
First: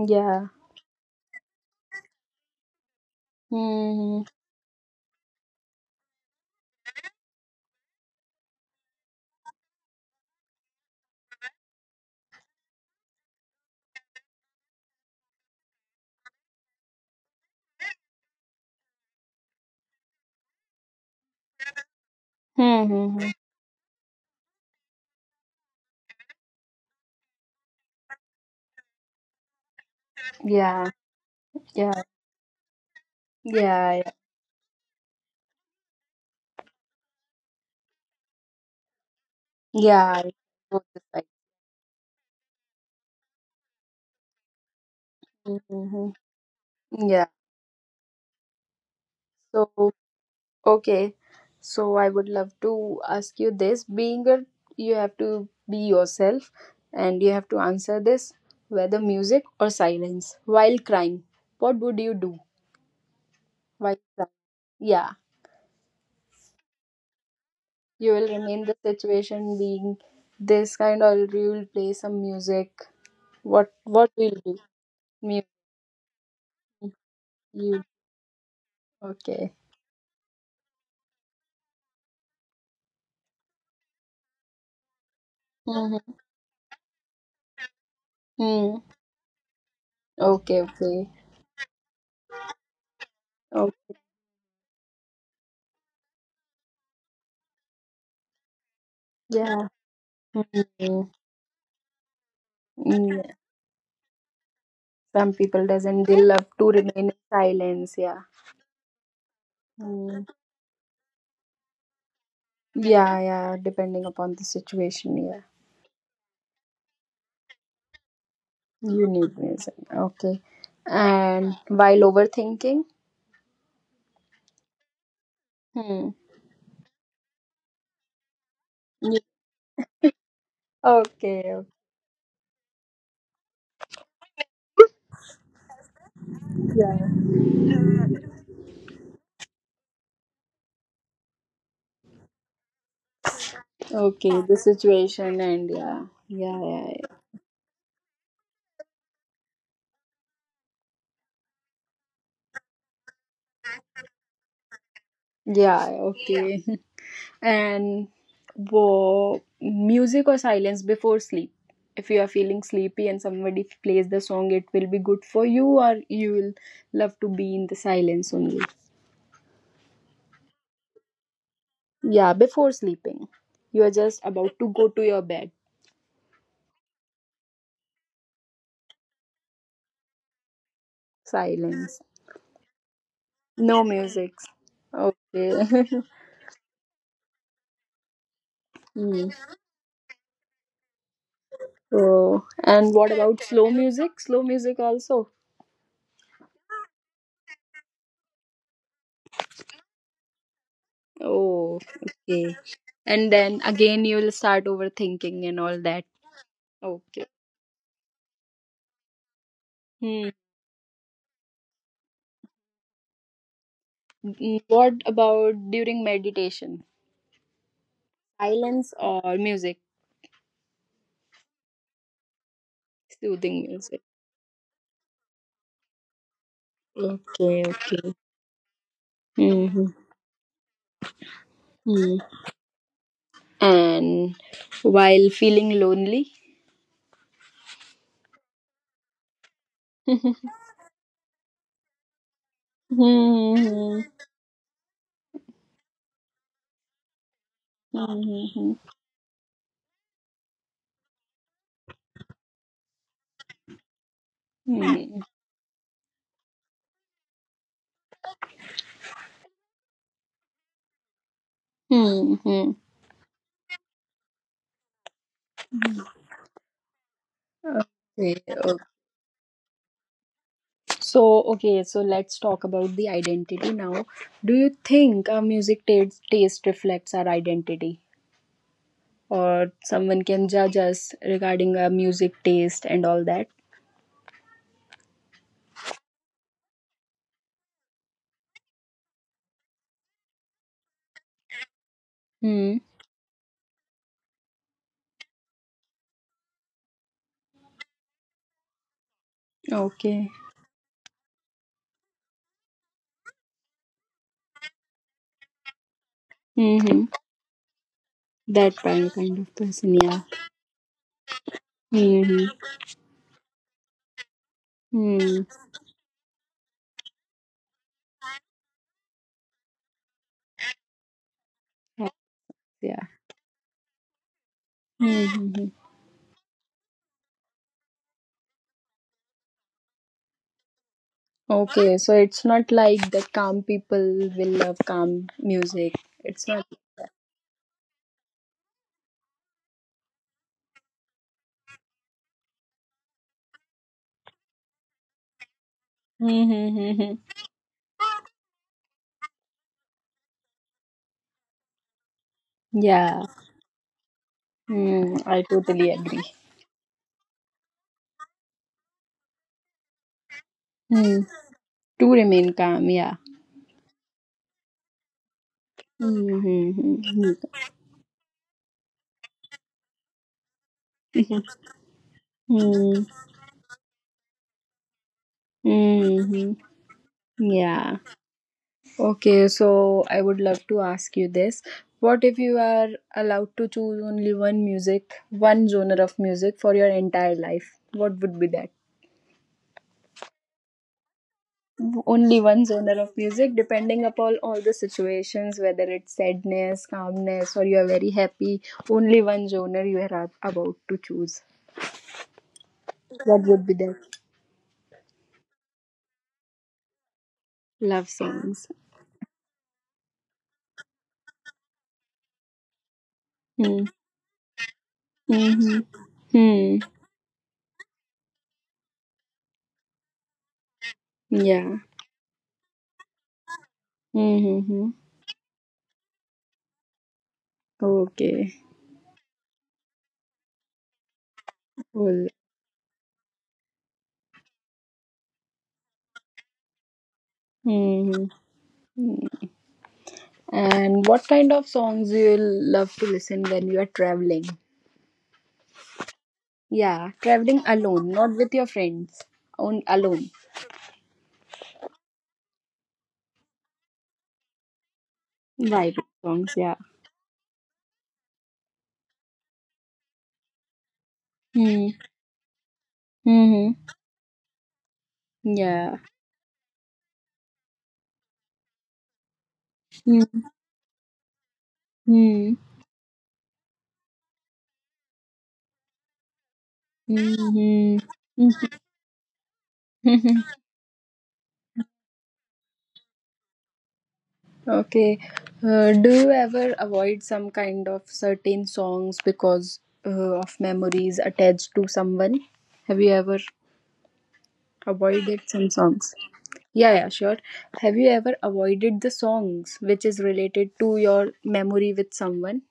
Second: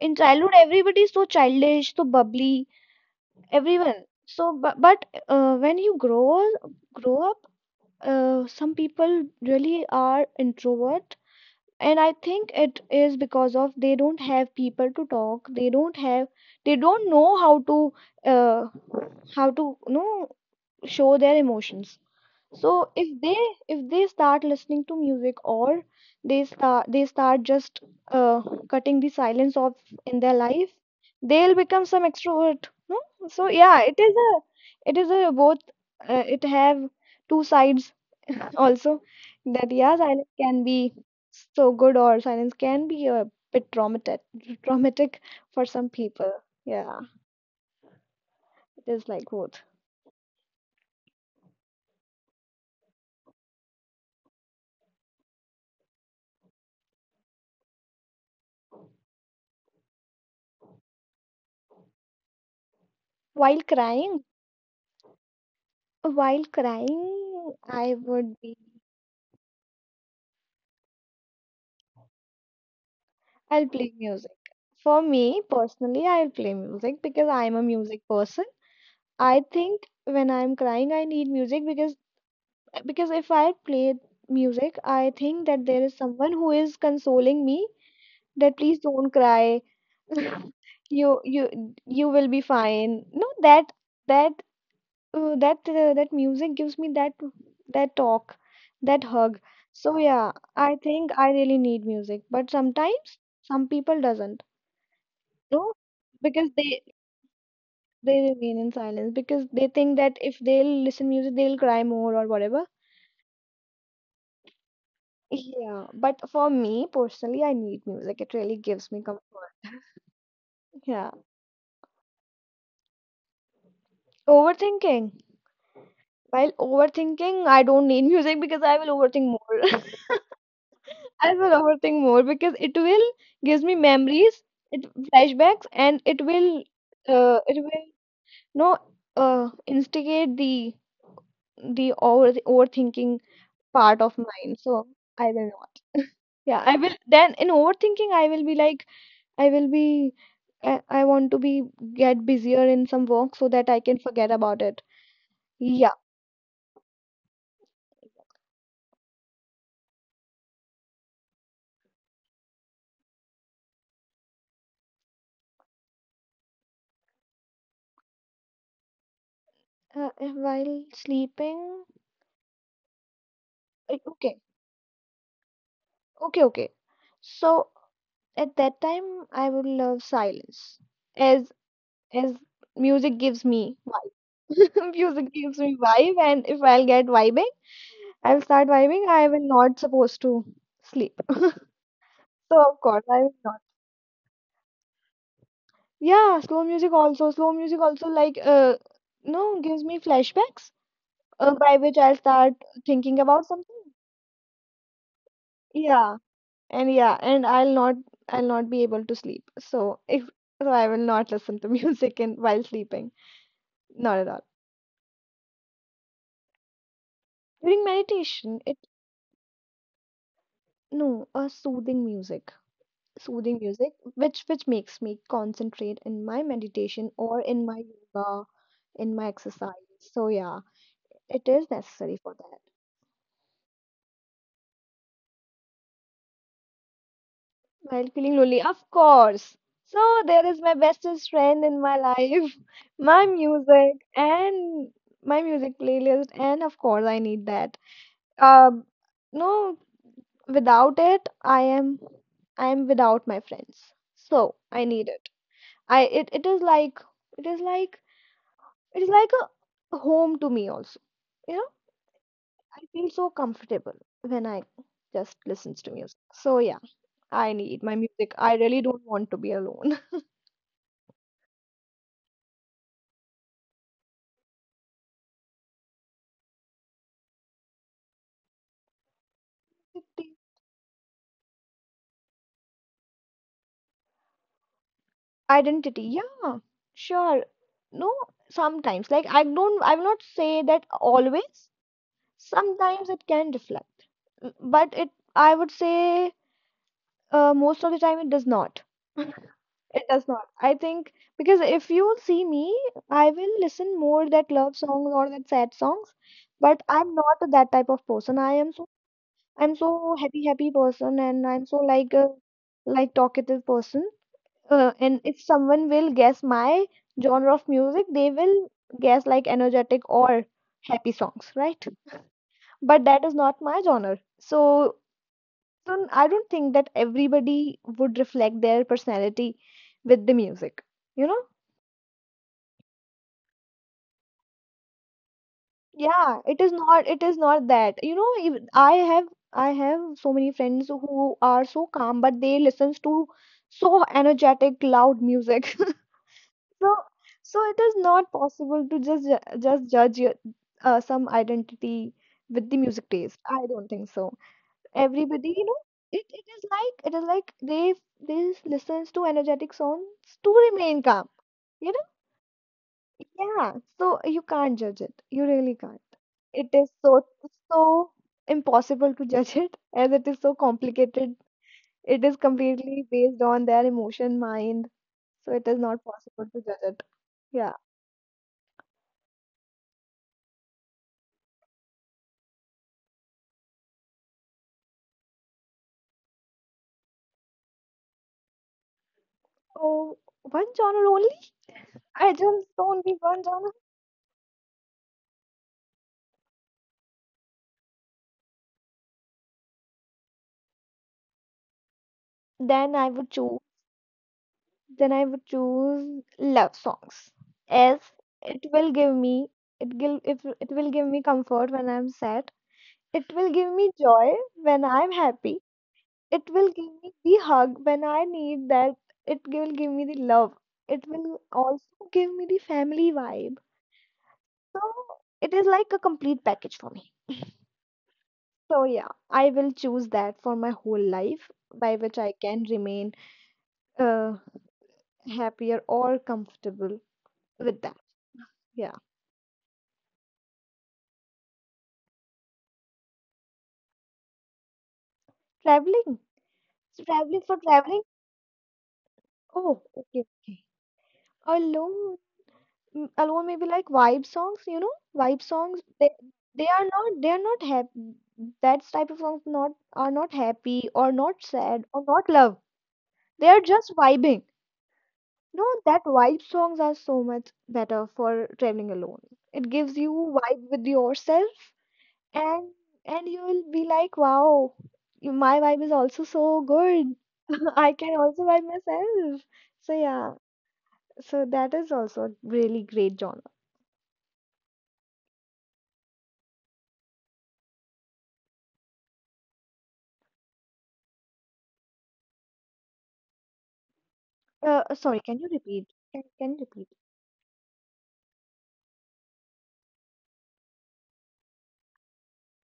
Speaker 2: in childhood everybody is so childish, so bubbly, everyone.
Speaker 1: Hmm.
Speaker 2: So but, but uh, when you grow grow up, uh, some people really are introvert. And I think it is because of they don't have people to talk, they don't have, they don't know how to, uh, how to you know show their emotions. So if
Speaker 1: Hmm.
Speaker 2: they, if they start listening to music, or they start they start just, uh, cutting the silence off in their life,
Speaker 1: Yeah.
Speaker 2: they'll become some extrovert, no? So yeah,
Speaker 1: Yeah,
Speaker 2: it
Speaker 1: yeah,
Speaker 2: is a, it is a both, uh, it have two sides also. That yeah,
Speaker 1: yeah. I
Speaker 2: silence can be
Speaker 1: know the site.
Speaker 2: so good, or silence can be a bit traumatic traumatic for some
Speaker 1: Mhm.
Speaker 2: people, yeah.
Speaker 1: Yeah.
Speaker 2: It is like both.
Speaker 1: So, okay. So I would love to ask you this. Being a, you have to be yourself, and you have to answer this, whether music or silence. While crying, what would you do
Speaker 2: While
Speaker 1: while
Speaker 2: crying,
Speaker 1: crying? Yeah,
Speaker 2: while crying I
Speaker 1: you will
Speaker 2: would be
Speaker 1: remain the situation being this kind, or you will play some music.
Speaker 2: I'll
Speaker 1: What
Speaker 2: play
Speaker 1: What will
Speaker 2: music.
Speaker 1: you do?
Speaker 2: For me
Speaker 1: Music.
Speaker 2: personally, I'll play music because I'm a
Speaker 1: You
Speaker 2: music person. I
Speaker 1: okay?
Speaker 2: think when I'm crying, I need music because, because if I play music, I think that there is
Speaker 1: Mm-hmm.
Speaker 2: someone who is consoling me that please
Speaker 1: Mm.
Speaker 2: don't cry.
Speaker 1: Okay.
Speaker 2: You you you will be fine. No, that
Speaker 1: Okay.
Speaker 2: that uh, that uh, That music gives me that, that talk, that hug.
Speaker 1: Yeah.
Speaker 2: So yeah, I
Speaker 1: Mm,
Speaker 2: think I really need music, but
Speaker 1: mm,
Speaker 2: sometimes
Speaker 1: yeah.
Speaker 2: some people doesn't.
Speaker 1: Some people
Speaker 2: No,
Speaker 1: doesn't. They love
Speaker 2: because
Speaker 1: to
Speaker 2: they
Speaker 1: remain in silence.
Speaker 2: they
Speaker 1: Yeah.
Speaker 2: remain in silence because they think that
Speaker 1: Mm.
Speaker 2: if they'll listen music, they'll cry more or whatever.
Speaker 1: Yeah, yeah. Depending upon the situation. Yeah.
Speaker 2: Yeah, but for me personally, I need music. It really gives me
Speaker 1: You
Speaker 2: comfort.
Speaker 1: need music. Okay.
Speaker 2: Yeah.
Speaker 1: And while overthinking.
Speaker 2: Overthinking.
Speaker 1: Hmm.
Speaker 2: While overthinking, I don't need music because I will
Speaker 1: Yeah.
Speaker 2: overthink more. I will
Speaker 1: Okay, okay.
Speaker 2: overthink more because it will gives me memories, it flashbacks, and it will,
Speaker 1: Yeah.
Speaker 2: uh it will no uh instigate the the over overthinking part of
Speaker 1: Okay. The
Speaker 2: mine. So I
Speaker 1: situation
Speaker 2: don't know.
Speaker 1: and yeah. Yeah.
Speaker 2: Yeah, I
Speaker 1: Yeah.
Speaker 2: will then in overthinking I will be like, I will be I, I want to be, get busier in some work so that I can forget about it.
Speaker 1: Yeah.
Speaker 2: Yeah.
Speaker 1: Yeah. Okay. And wo music or silence before sleep. If you are feeling sleepy and somebody plays the song, it will be good for you, or you will love to be in the silence only.
Speaker 2: Uh, uh, while sleeping.
Speaker 1: Yeah, before sleeping. You are
Speaker 2: uh,
Speaker 1: just
Speaker 2: Okay.
Speaker 1: about to go to your bed.
Speaker 2: Okay, okay. So at that time I would love silence, as
Speaker 1: Silence.
Speaker 2: as music gives me
Speaker 1: No music.
Speaker 2: vibe. Music gives me
Speaker 1: Okay.
Speaker 2: vibe, and if I'll get vibing, I'll start vibing. I
Speaker 1: Hmm.
Speaker 2: will not supposed to sleep.
Speaker 1: So,
Speaker 2: So of
Speaker 1: and
Speaker 2: course
Speaker 1: what
Speaker 2: I will
Speaker 1: about
Speaker 2: not.
Speaker 1: slow music? Slow music also.
Speaker 2: Yeah, slow music also. Slow music also like, uh no gives me flashbacks, uh, by
Speaker 1: Oh,
Speaker 2: which I'll start
Speaker 1: okay.
Speaker 2: thinking
Speaker 1: And
Speaker 2: about
Speaker 1: then
Speaker 2: something.
Speaker 1: again, you will start overthinking and all that.
Speaker 2: Yeah, and yeah,
Speaker 1: Okay.
Speaker 2: and I'll not, I'll not be able to sleep. So if
Speaker 1: Hmm.
Speaker 2: so I will not listen to music in while sleeping. Not at all.
Speaker 1: Mm, what about during meditation?
Speaker 2: During meditation, it
Speaker 1: Silence or music?
Speaker 2: no, a soothing music. Soothing
Speaker 1: Soothing
Speaker 2: music
Speaker 1: music.
Speaker 2: which which makes me concentrate in my meditation, or in
Speaker 1: Okay,
Speaker 2: my
Speaker 1: okay.
Speaker 2: yoga, in my exercise.
Speaker 1: Hmm.
Speaker 2: So yeah, it is necessary for that.
Speaker 1: And while feeling lonely?
Speaker 2: While feeling lonely, of course. So there is my bestest friend in my life, my music
Speaker 1: Mhm.
Speaker 2: and my music playlist, and of course I need that.
Speaker 1: Mhm.
Speaker 2: Um, no, without it, I am I am without my friends. So I need
Speaker 1: Mhm.
Speaker 2: it. I it, it is like it is like it is like a home to me also. You know,
Speaker 1: Mhm.
Speaker 2: I feel so comfortable when I just listens to music. So yeah, I need my music.
Speaker 1: Okay,
Speaker 2: I really
Speaker 1: okay.
Speaker 2: don't want to be alone.
Speaker 1: So okay, so let's talk about the identity now. Do you think our music taste, taste reflects our identity, or someone can judge us regarding our music taste and all that?
Speaker 2: Identity, yeah, sure. No, sometimes, like, i don't I will not say that always,
Speaker 1: Hmm.
Speaker 2: sometimes it can reflect. M- but it I would say, uh, most of the time it does not it does
Speaker 1: Okay.
Speaker 2: not, I think. Because if you see me, I will listen more that love songs, or that sad songs, but
Speaker 1: Mm-hmm.
Speaker 2: I'm not that type of person. i am
Speaker 1: That
Speaker 2: so
Speaker 1: kind kind of
Speaker 2: I'm so
Speaker 1: person, yeah.
Speaker 2: happy happy person, and I'm so like a
Speaker 1: Mm-hmm.
Speaker 2: like talkative person. Uh, and if
Speaker 1: Mm.
Speaker 2: someone will guess my genre of music, they will guess like energetic or happy songs, right?
Speaker 1: Yes. Yeah.
Speaker 2: But that is not my genre. So,
Speaker 1: Mm-hmm.
Speaker 2: so I don't think that everybody would reflect their personality with the music, you know?
Speaker 1: Okay, so it's not like that calm people will love calm music.
Speaker 2: Yeah,
Speaker 1: It's
Speaker 2: it
Speaker 1: not.
Speaker 2: is not, it is not that. You know, even I have I have so many friends who are so calm, but they listens to so energetic, loud music. So,
Speaker 1: Mm-hmm.
Speaker 2: so it is not possible to just ju- just judge your, uh, some identity with the music taste. I
Speaker 1: Yeah.
Speaker 2: don't think so. Everybody, you
Speaker 1: Mm,
Speaker 2: know,
Speaker 1: I
Speaker 2: it,
Speaker 1: totally
Speaker 2: it is
Speaker 1: agree.
Speaker 2: like it is like they they listens to energetic songs to remain calm.
Speaker 1: Mm.
Speaker 2: You know?
Speaker 1: To remain calm, yeah.
Speaker 2: Yeah. So you can't judge it. You really can't. It is so,
Speaker 1: Mm-hmm.
Speaker 2: so impossible to judge it, as it is so complicated. It is completely
Speaker 1: Mm-hmm.
Speaker 2: based on their emotion, mind. So it is not possible to
Speaker 1: Mm-hmm.
Speaker 2: judge it. Yeah.
Speaker 1: Yeah. Okay, so I would love to ask you this. What if you are allowed to choose only one music, one genre of music for your entire life? What would be that?
Speaker 2: Oh, one genre only? I
Speaker 1: Only
Speaker 2: just
Speaker 1: one genre
Speaker 2: only
Speaker 1: of
Speaker 2: one
Speaker 1: music,
Speaker 2: genre.
Speaker 1: depending upon all the situations, whether it's sadness, calmness, or you are very happy. Only one genre you are ab- about to choose.
Speaker 2: Then I would
Speaker 1: What
Speaker 2: choose.
Speaker 1: would be that?
Speaker 2: Then I would choose love songs, as
Speaker 1: Love
Speaker 2: it
Speaker 1: songs.
Speaker 2: will give me, it will if it will give me comfort when I'm sad. It will give
Speaker 1: Hmm.
Speaker 2: me joy when I'm happy.
Speaker 1: Mm-hmm.
Speaker 2: It will
Speaker 1: Hmm.
Speaker 2: give me the hug when I need that. It will give me the love. It will
Speaker 1: Yeah.
Speaker 2: also give me the family vibe. So
Speaker 1: Mm-hmm.
Speaker 2: it is like a complete package for me.
Speaker 1: Okay.
Speaker 2: So yeah, I will choose that for my whole life, by which
Speaker 1: Cool.
Speaker 2: I can remain, uh, happier or comfortable with that.
Speaker 1: Mm-hmm.
Speaker 2: Yeah,
Speaker 1: And what kind of songs do you love to listen when you are traveling?
Speaker 2: traveling,
Speaker 1: Yeah,
Speaker 2: traveling for
Speaker 1: traveling
Speaker 2: traveling.
Speaker 1: alone, not with your friends.
Speaker 2: Oh,
Speaker 1: On
Speaker 2: okay,
Speaker 1: alone.
Speaker 2: okay. Alone, mm, alone maybe like vibe songs. You know, vibe songs.
Speaker 1: Vibe
Speaker 2: They
Speaker 1: songs,
Speaker 2: they
Speaker 1: yeah.
Speaker 2: are not they are not happy. That type of songs not are not happy, or not sad,
Speaker 1: Hmm.
Speaker 2: or not love. They are
Speaker 1: Mm-hmm.
Speaker 2: just vibing. No,
Speaker 1: Yeah.
Speaker 2: that vibe songs are so much better for traveling alone. It gives you vibe with yourself,
Speaker 1: Mm-hmm.
Speaker 2: and and you'll be like, wow, y- my vibe is also so good. I can also vibe myself. So yeah,
Speaker 1: Mm-hmm.
Speaker 2: so that is also a really great genre.
Speaker 1: Okay. Uh, do you ever avoid some kind of certain songs because uh, of memories attached to someone? Have you ever
Speaker 2: Uh, sorry, can
Speaker 1: avoided
Speaker 2: you
Speaker 1: some
Speaker 2: repeat?
Speaker 1: songs?
Speaker 2: Can, can you repeat?
Speaker 1: Yeah, yeah, sure. Have you ever avoided the songs which is related to your memory with someone?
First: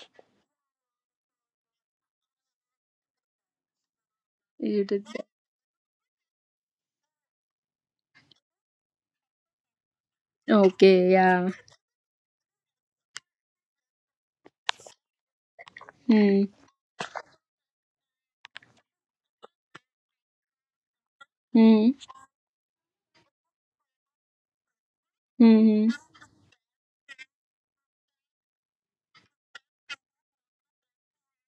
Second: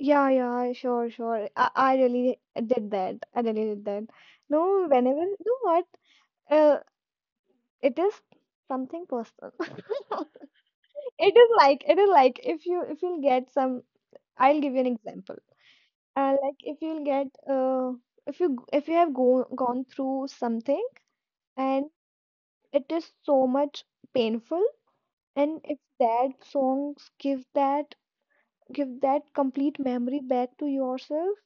Speaker 2: Yeah, yeah, sure, sure. I, I really did that. I really did that.
Speaker 1: You
Speaker 2: No,
Speaker 1: did
Speaker 2: whenever,
Speaker 1: that.
Speaker 2: you know what? Uh, it is something personal.
Speaker 1: Okay,
Speaker 2: It
Speaker 1: yeah.
Speaker 2: is like, it is like if you, if you'll get some, I'll give you an example. Uh,
Speaker 1: Hmm.
Speaker 2: like if you'll get uh if you, if you have go, gone through something,
Speaker 1: Hmm.
Speaker 2: and it is so much painful, and if
Speaker 1: Hmm.
Speaker 2: that songs give that, give that complete memory back to yourself.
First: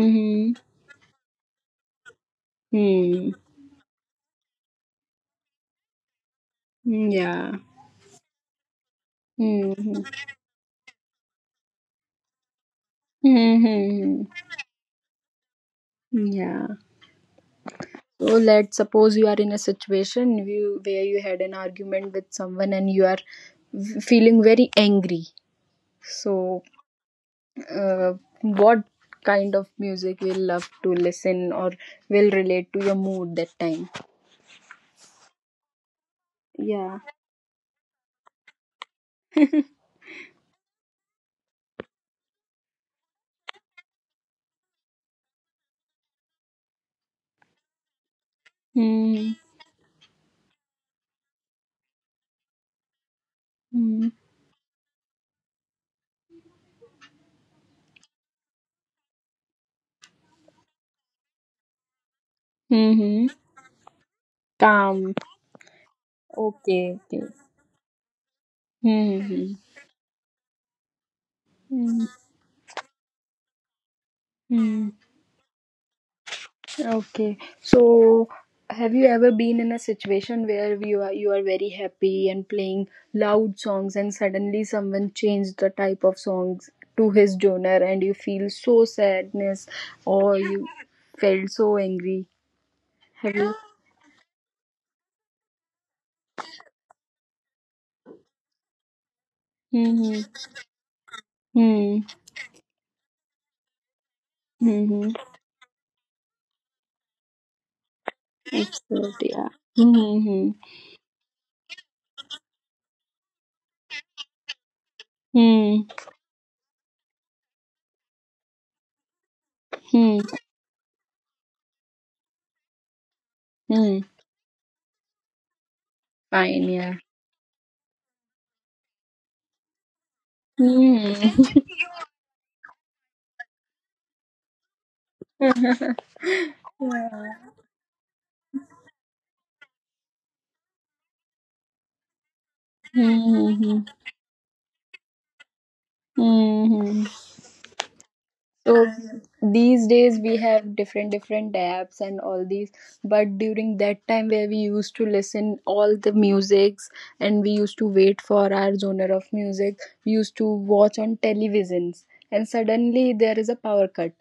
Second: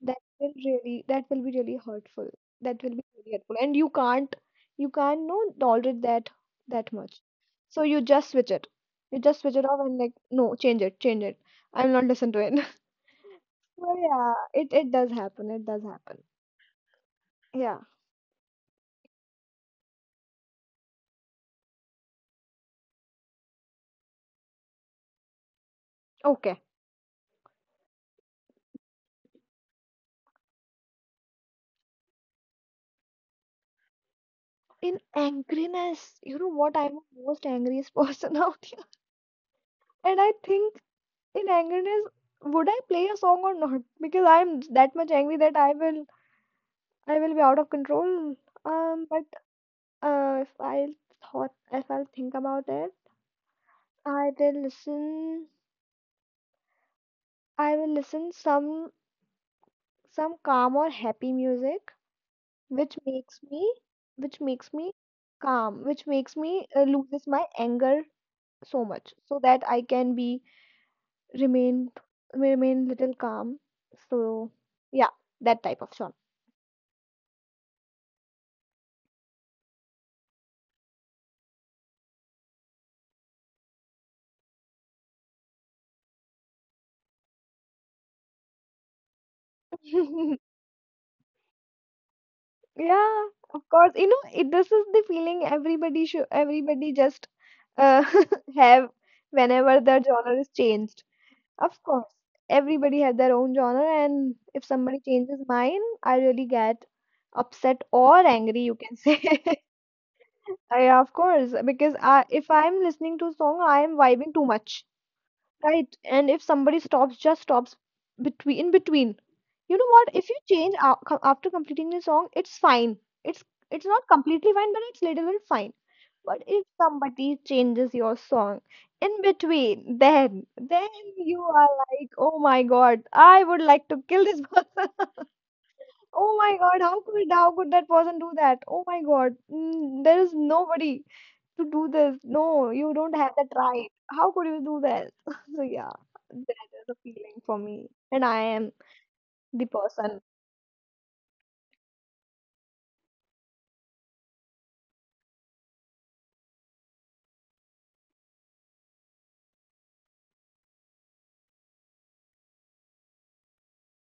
Speaker 2: That will really, that will be really hurtful. That will be
Speaker 1: Hmm.
Speaker 2: really hurtful. And you can't, you can't no tolerate that that
Speaker 1: Hmm.
Speaker 2: much.
Speaker 1: Yeah.
Speaker 2: So you just switch it. You just switch it
Speaker 1: Hmm.
Speaker 2: off and
Speaker 1: Hmm.
Speaker 2: like, no, change it, change it. I'm not listen to it.
Speaker 1: Hmm.
Speaker 2: Well,
Speaker 1: Hmm.
Speaker 2: yeah, it it does happen. It does happen.
Speaker 1: Hmm. Yeah.
Speaker 2: Yeah.
Speaker 1: So let's suppose you are in a situation you, where you had an argument with someone and you are v- feeling very angry.
Speaker 2: Okay.
Speaker 1: So uh, what kind of music we love to listen or will relate to your mood that time.
Speaker 2: In angriness, you know what? I'm
Speaker 1: Yeah.
Speaker 2: the most angriest person out here, and I think in angriness, would I play a song or not? Because I'm that much angry that I will I will be out of control. Um, but
Speaker 1: Hmm.
Speaker 2: Uh, if I thought, if I think about it,
Speaker 1: Hmm.
Speaker 2: I will listen. I will listen some, some calm or happy music, which
Speaker 1: Hmm.
Speaker 2: makes me, which makes me
Speaker 1: Calm.
Speaker 2: calm, which makes me, uh,
Speaker 1: Okay. Okay.
Speaker 2: loses my anger so much, so
Speaker 1: Hmm.
Speaker 2: that I can be remain,
Speaker 1: Hmm.
Speaker 2: remain little calm. So
Speaker 1: Hmm.
Speaker 2: yeah, that type of song.
Speaker 1: Okay. So, have you ever been in a situation where you are you are very happy and playing loud songs, and suddenly someone changed the type of songs to his genre, and you feel so sadness, or you felt so angry?
Speaker 2: Yeah,
Speaker 1: Have you?
Speaker 2: of course. You know, it this is the feeling everybody should, everybody just, uh, have, whenever their
Speaker 1: Mm-hmm.
Speaker 2: genre is changed. Of
Speaker 1: Mm-hmm.
Speaker 2: course, everybody have their own genre, and if somebody
Speaker 1: Mm-hmm.
Speaker 2: changes mine, I really get upset or angry, you
Speaker 1: It's
Speaker 2: can
Speaker 1: good,
Speaker 2: say.
Speaker 1: yeah. Mm-hmm.
Speaker 2: Yeah, of course, because I if I'm listening to a song, I am vibing too much, right?
Speaker 1: Mm-hmm.
Speaker 2: And if somebody stops, just stops between in between. You know what, if you change a- co- after completing the song, it's fine. it's it's
Speaker 1: Mm-hmm.
Speaker 2: not completely fine, but it's little bit fine. But if
Speaker 1: Fine, yeah.
Speaker 2: somebody changes your song in between, then then you
Speaker 1: Mm-hmm.
Speaker 2: are like, oh my god, I would like to kill this person. Oh my god, how could how could that person do that? Oh my god, mm, there is nobody to do this. No, you don't have that
Speaker 1: Hmm.
Speaker 2: right. How could you do that? So yeah, that is a
Speaker 1: Hmm.
Speaker 2: feeling for me, and I am
Speaker 1: So
Speaker 2: the
Speaker 1: these days
Speaker 2: person.
Speaker 1: we have different different apps and all these, but during that time where we used to listen all the musics, and we used to wait for our genre of music, we used to watch on televisions, and suddenly there is a power cut.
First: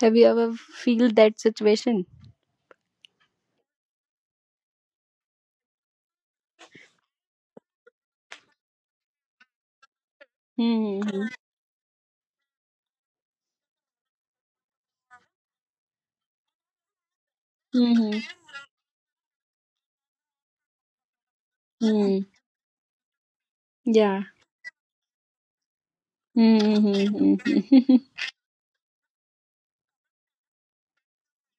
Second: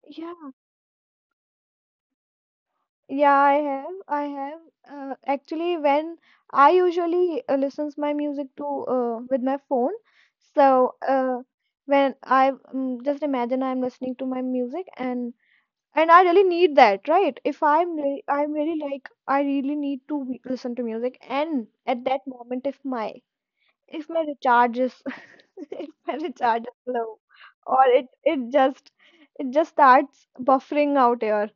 Speaker 1: Have you
Speaker 2: Yeah,
Speaker 1: ever feel that situation?
Speaker 2: yeah, I have. I have. Uh, actually, when I usually uh, listens my music to, uh, with my phone, so,
Speaker 1: Mm-hmm.
Speaker 2: uh, when I, um, just imagine I'm listening to my music, and and I really need that, right? If I'm
Speaker 1: Mm-hmm.
Speaker 2: re I'm really like I really need to be- listen to music, and at
Speaker 1: Mm.
Speaker 2: that moment, if my if my
Speaker 1: Yeah.
Speaker 2: recharge is if my recharge is low, or
Speaker 1: Mm-hmm.
Speaker 2: it it just it just starts buffering out here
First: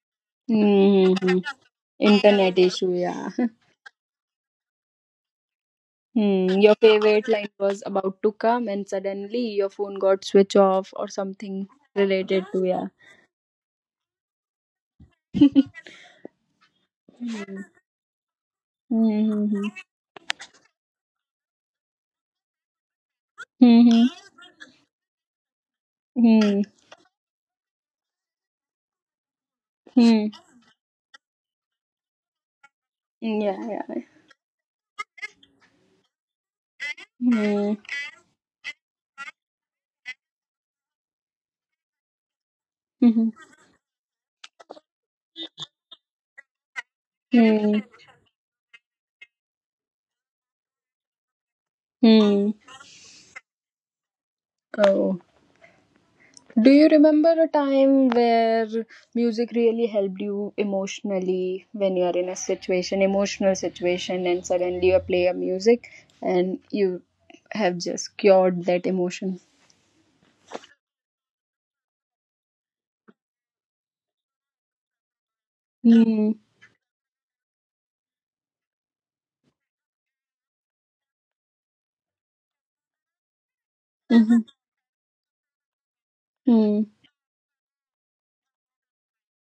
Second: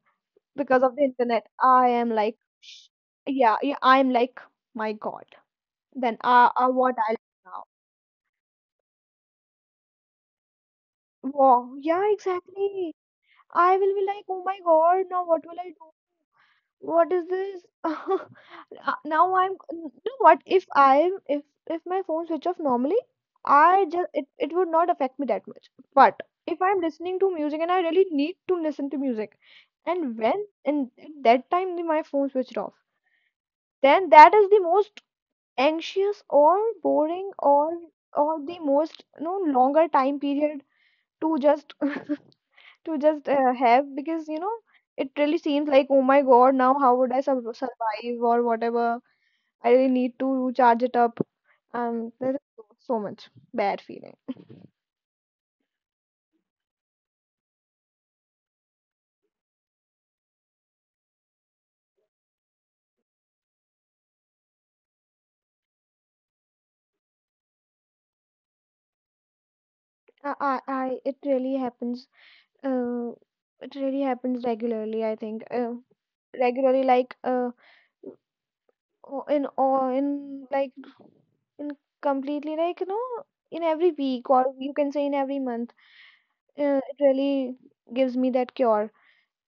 Speaker 2: because of the
Speaker 1: Mm-hmm.
Speaker 2: internet I am like
Speaker 1: Internet
Speaker 2: sh-
Speaker 1: issue, yeah.
Speaker 2: yeah, yeah, I'm like my God. Then
Speaker 1: Hmm.
Speaker 2: uh, uh
Speaker 1: Your
Speaker 2: what I'll
Speaker 1: favorite line
Speaker 2: do now.
Speaker 1: was about to come, and suddenly your phone got switch off or something
Speaker 2: Wow, yeah,
Speaker 1: related to yeah.
Speaker 2: exactly. I will be like, oh my god, now what will I do, what is this? Uh, now
Speaker 1: Mm-hmm.
Speaker 2: I'm
Speaker 1: Mm-hmm.
Speaker 2: you know what, if i if if my phone switch off normally I just it, it would not affect me that much, but if
Speaker 1: Mm-hmm.
Speaker 2: I'm listening to music and I really need to listen to music and
Speaker 1: Mm-hmm.
Speaker 2: when in at that time the- my phone switched off,
Speaker 1: Yeah, yeah.
Speaker 2: then that is the most anxious or boring
Speaker 1: Mm-hmm.
Speaker 2: or or the most no longer time period to just to just
Speaker 1: Mm-hmm.
Speaker 2: uh, have, because you know it really seems like, oh my god, now how would I sur- survive or whatever. I really need to charge it up. Um there's
Speaker 1: Mm-hmm.
Speaker 2: so so much bad feeling.
Speaker 1: Oh. Do you remember a time where music really helped you emotionally when you are in a situation, emotional situation, and suddenly you play a music and you have just cured that emotion?
Speaker 2: I, I I- it really happens, uh it really happens regularly, I think, uh,
Speaker 1: Mm,
Speaker 2: regularly, like uh o- in all in like in completely, like, you know, in every week
Speaker 1: mhm,
Speaker 2: or you can say in every month, uh,
Speaker 1: mm,
Speaker 2: it really gives me that cure.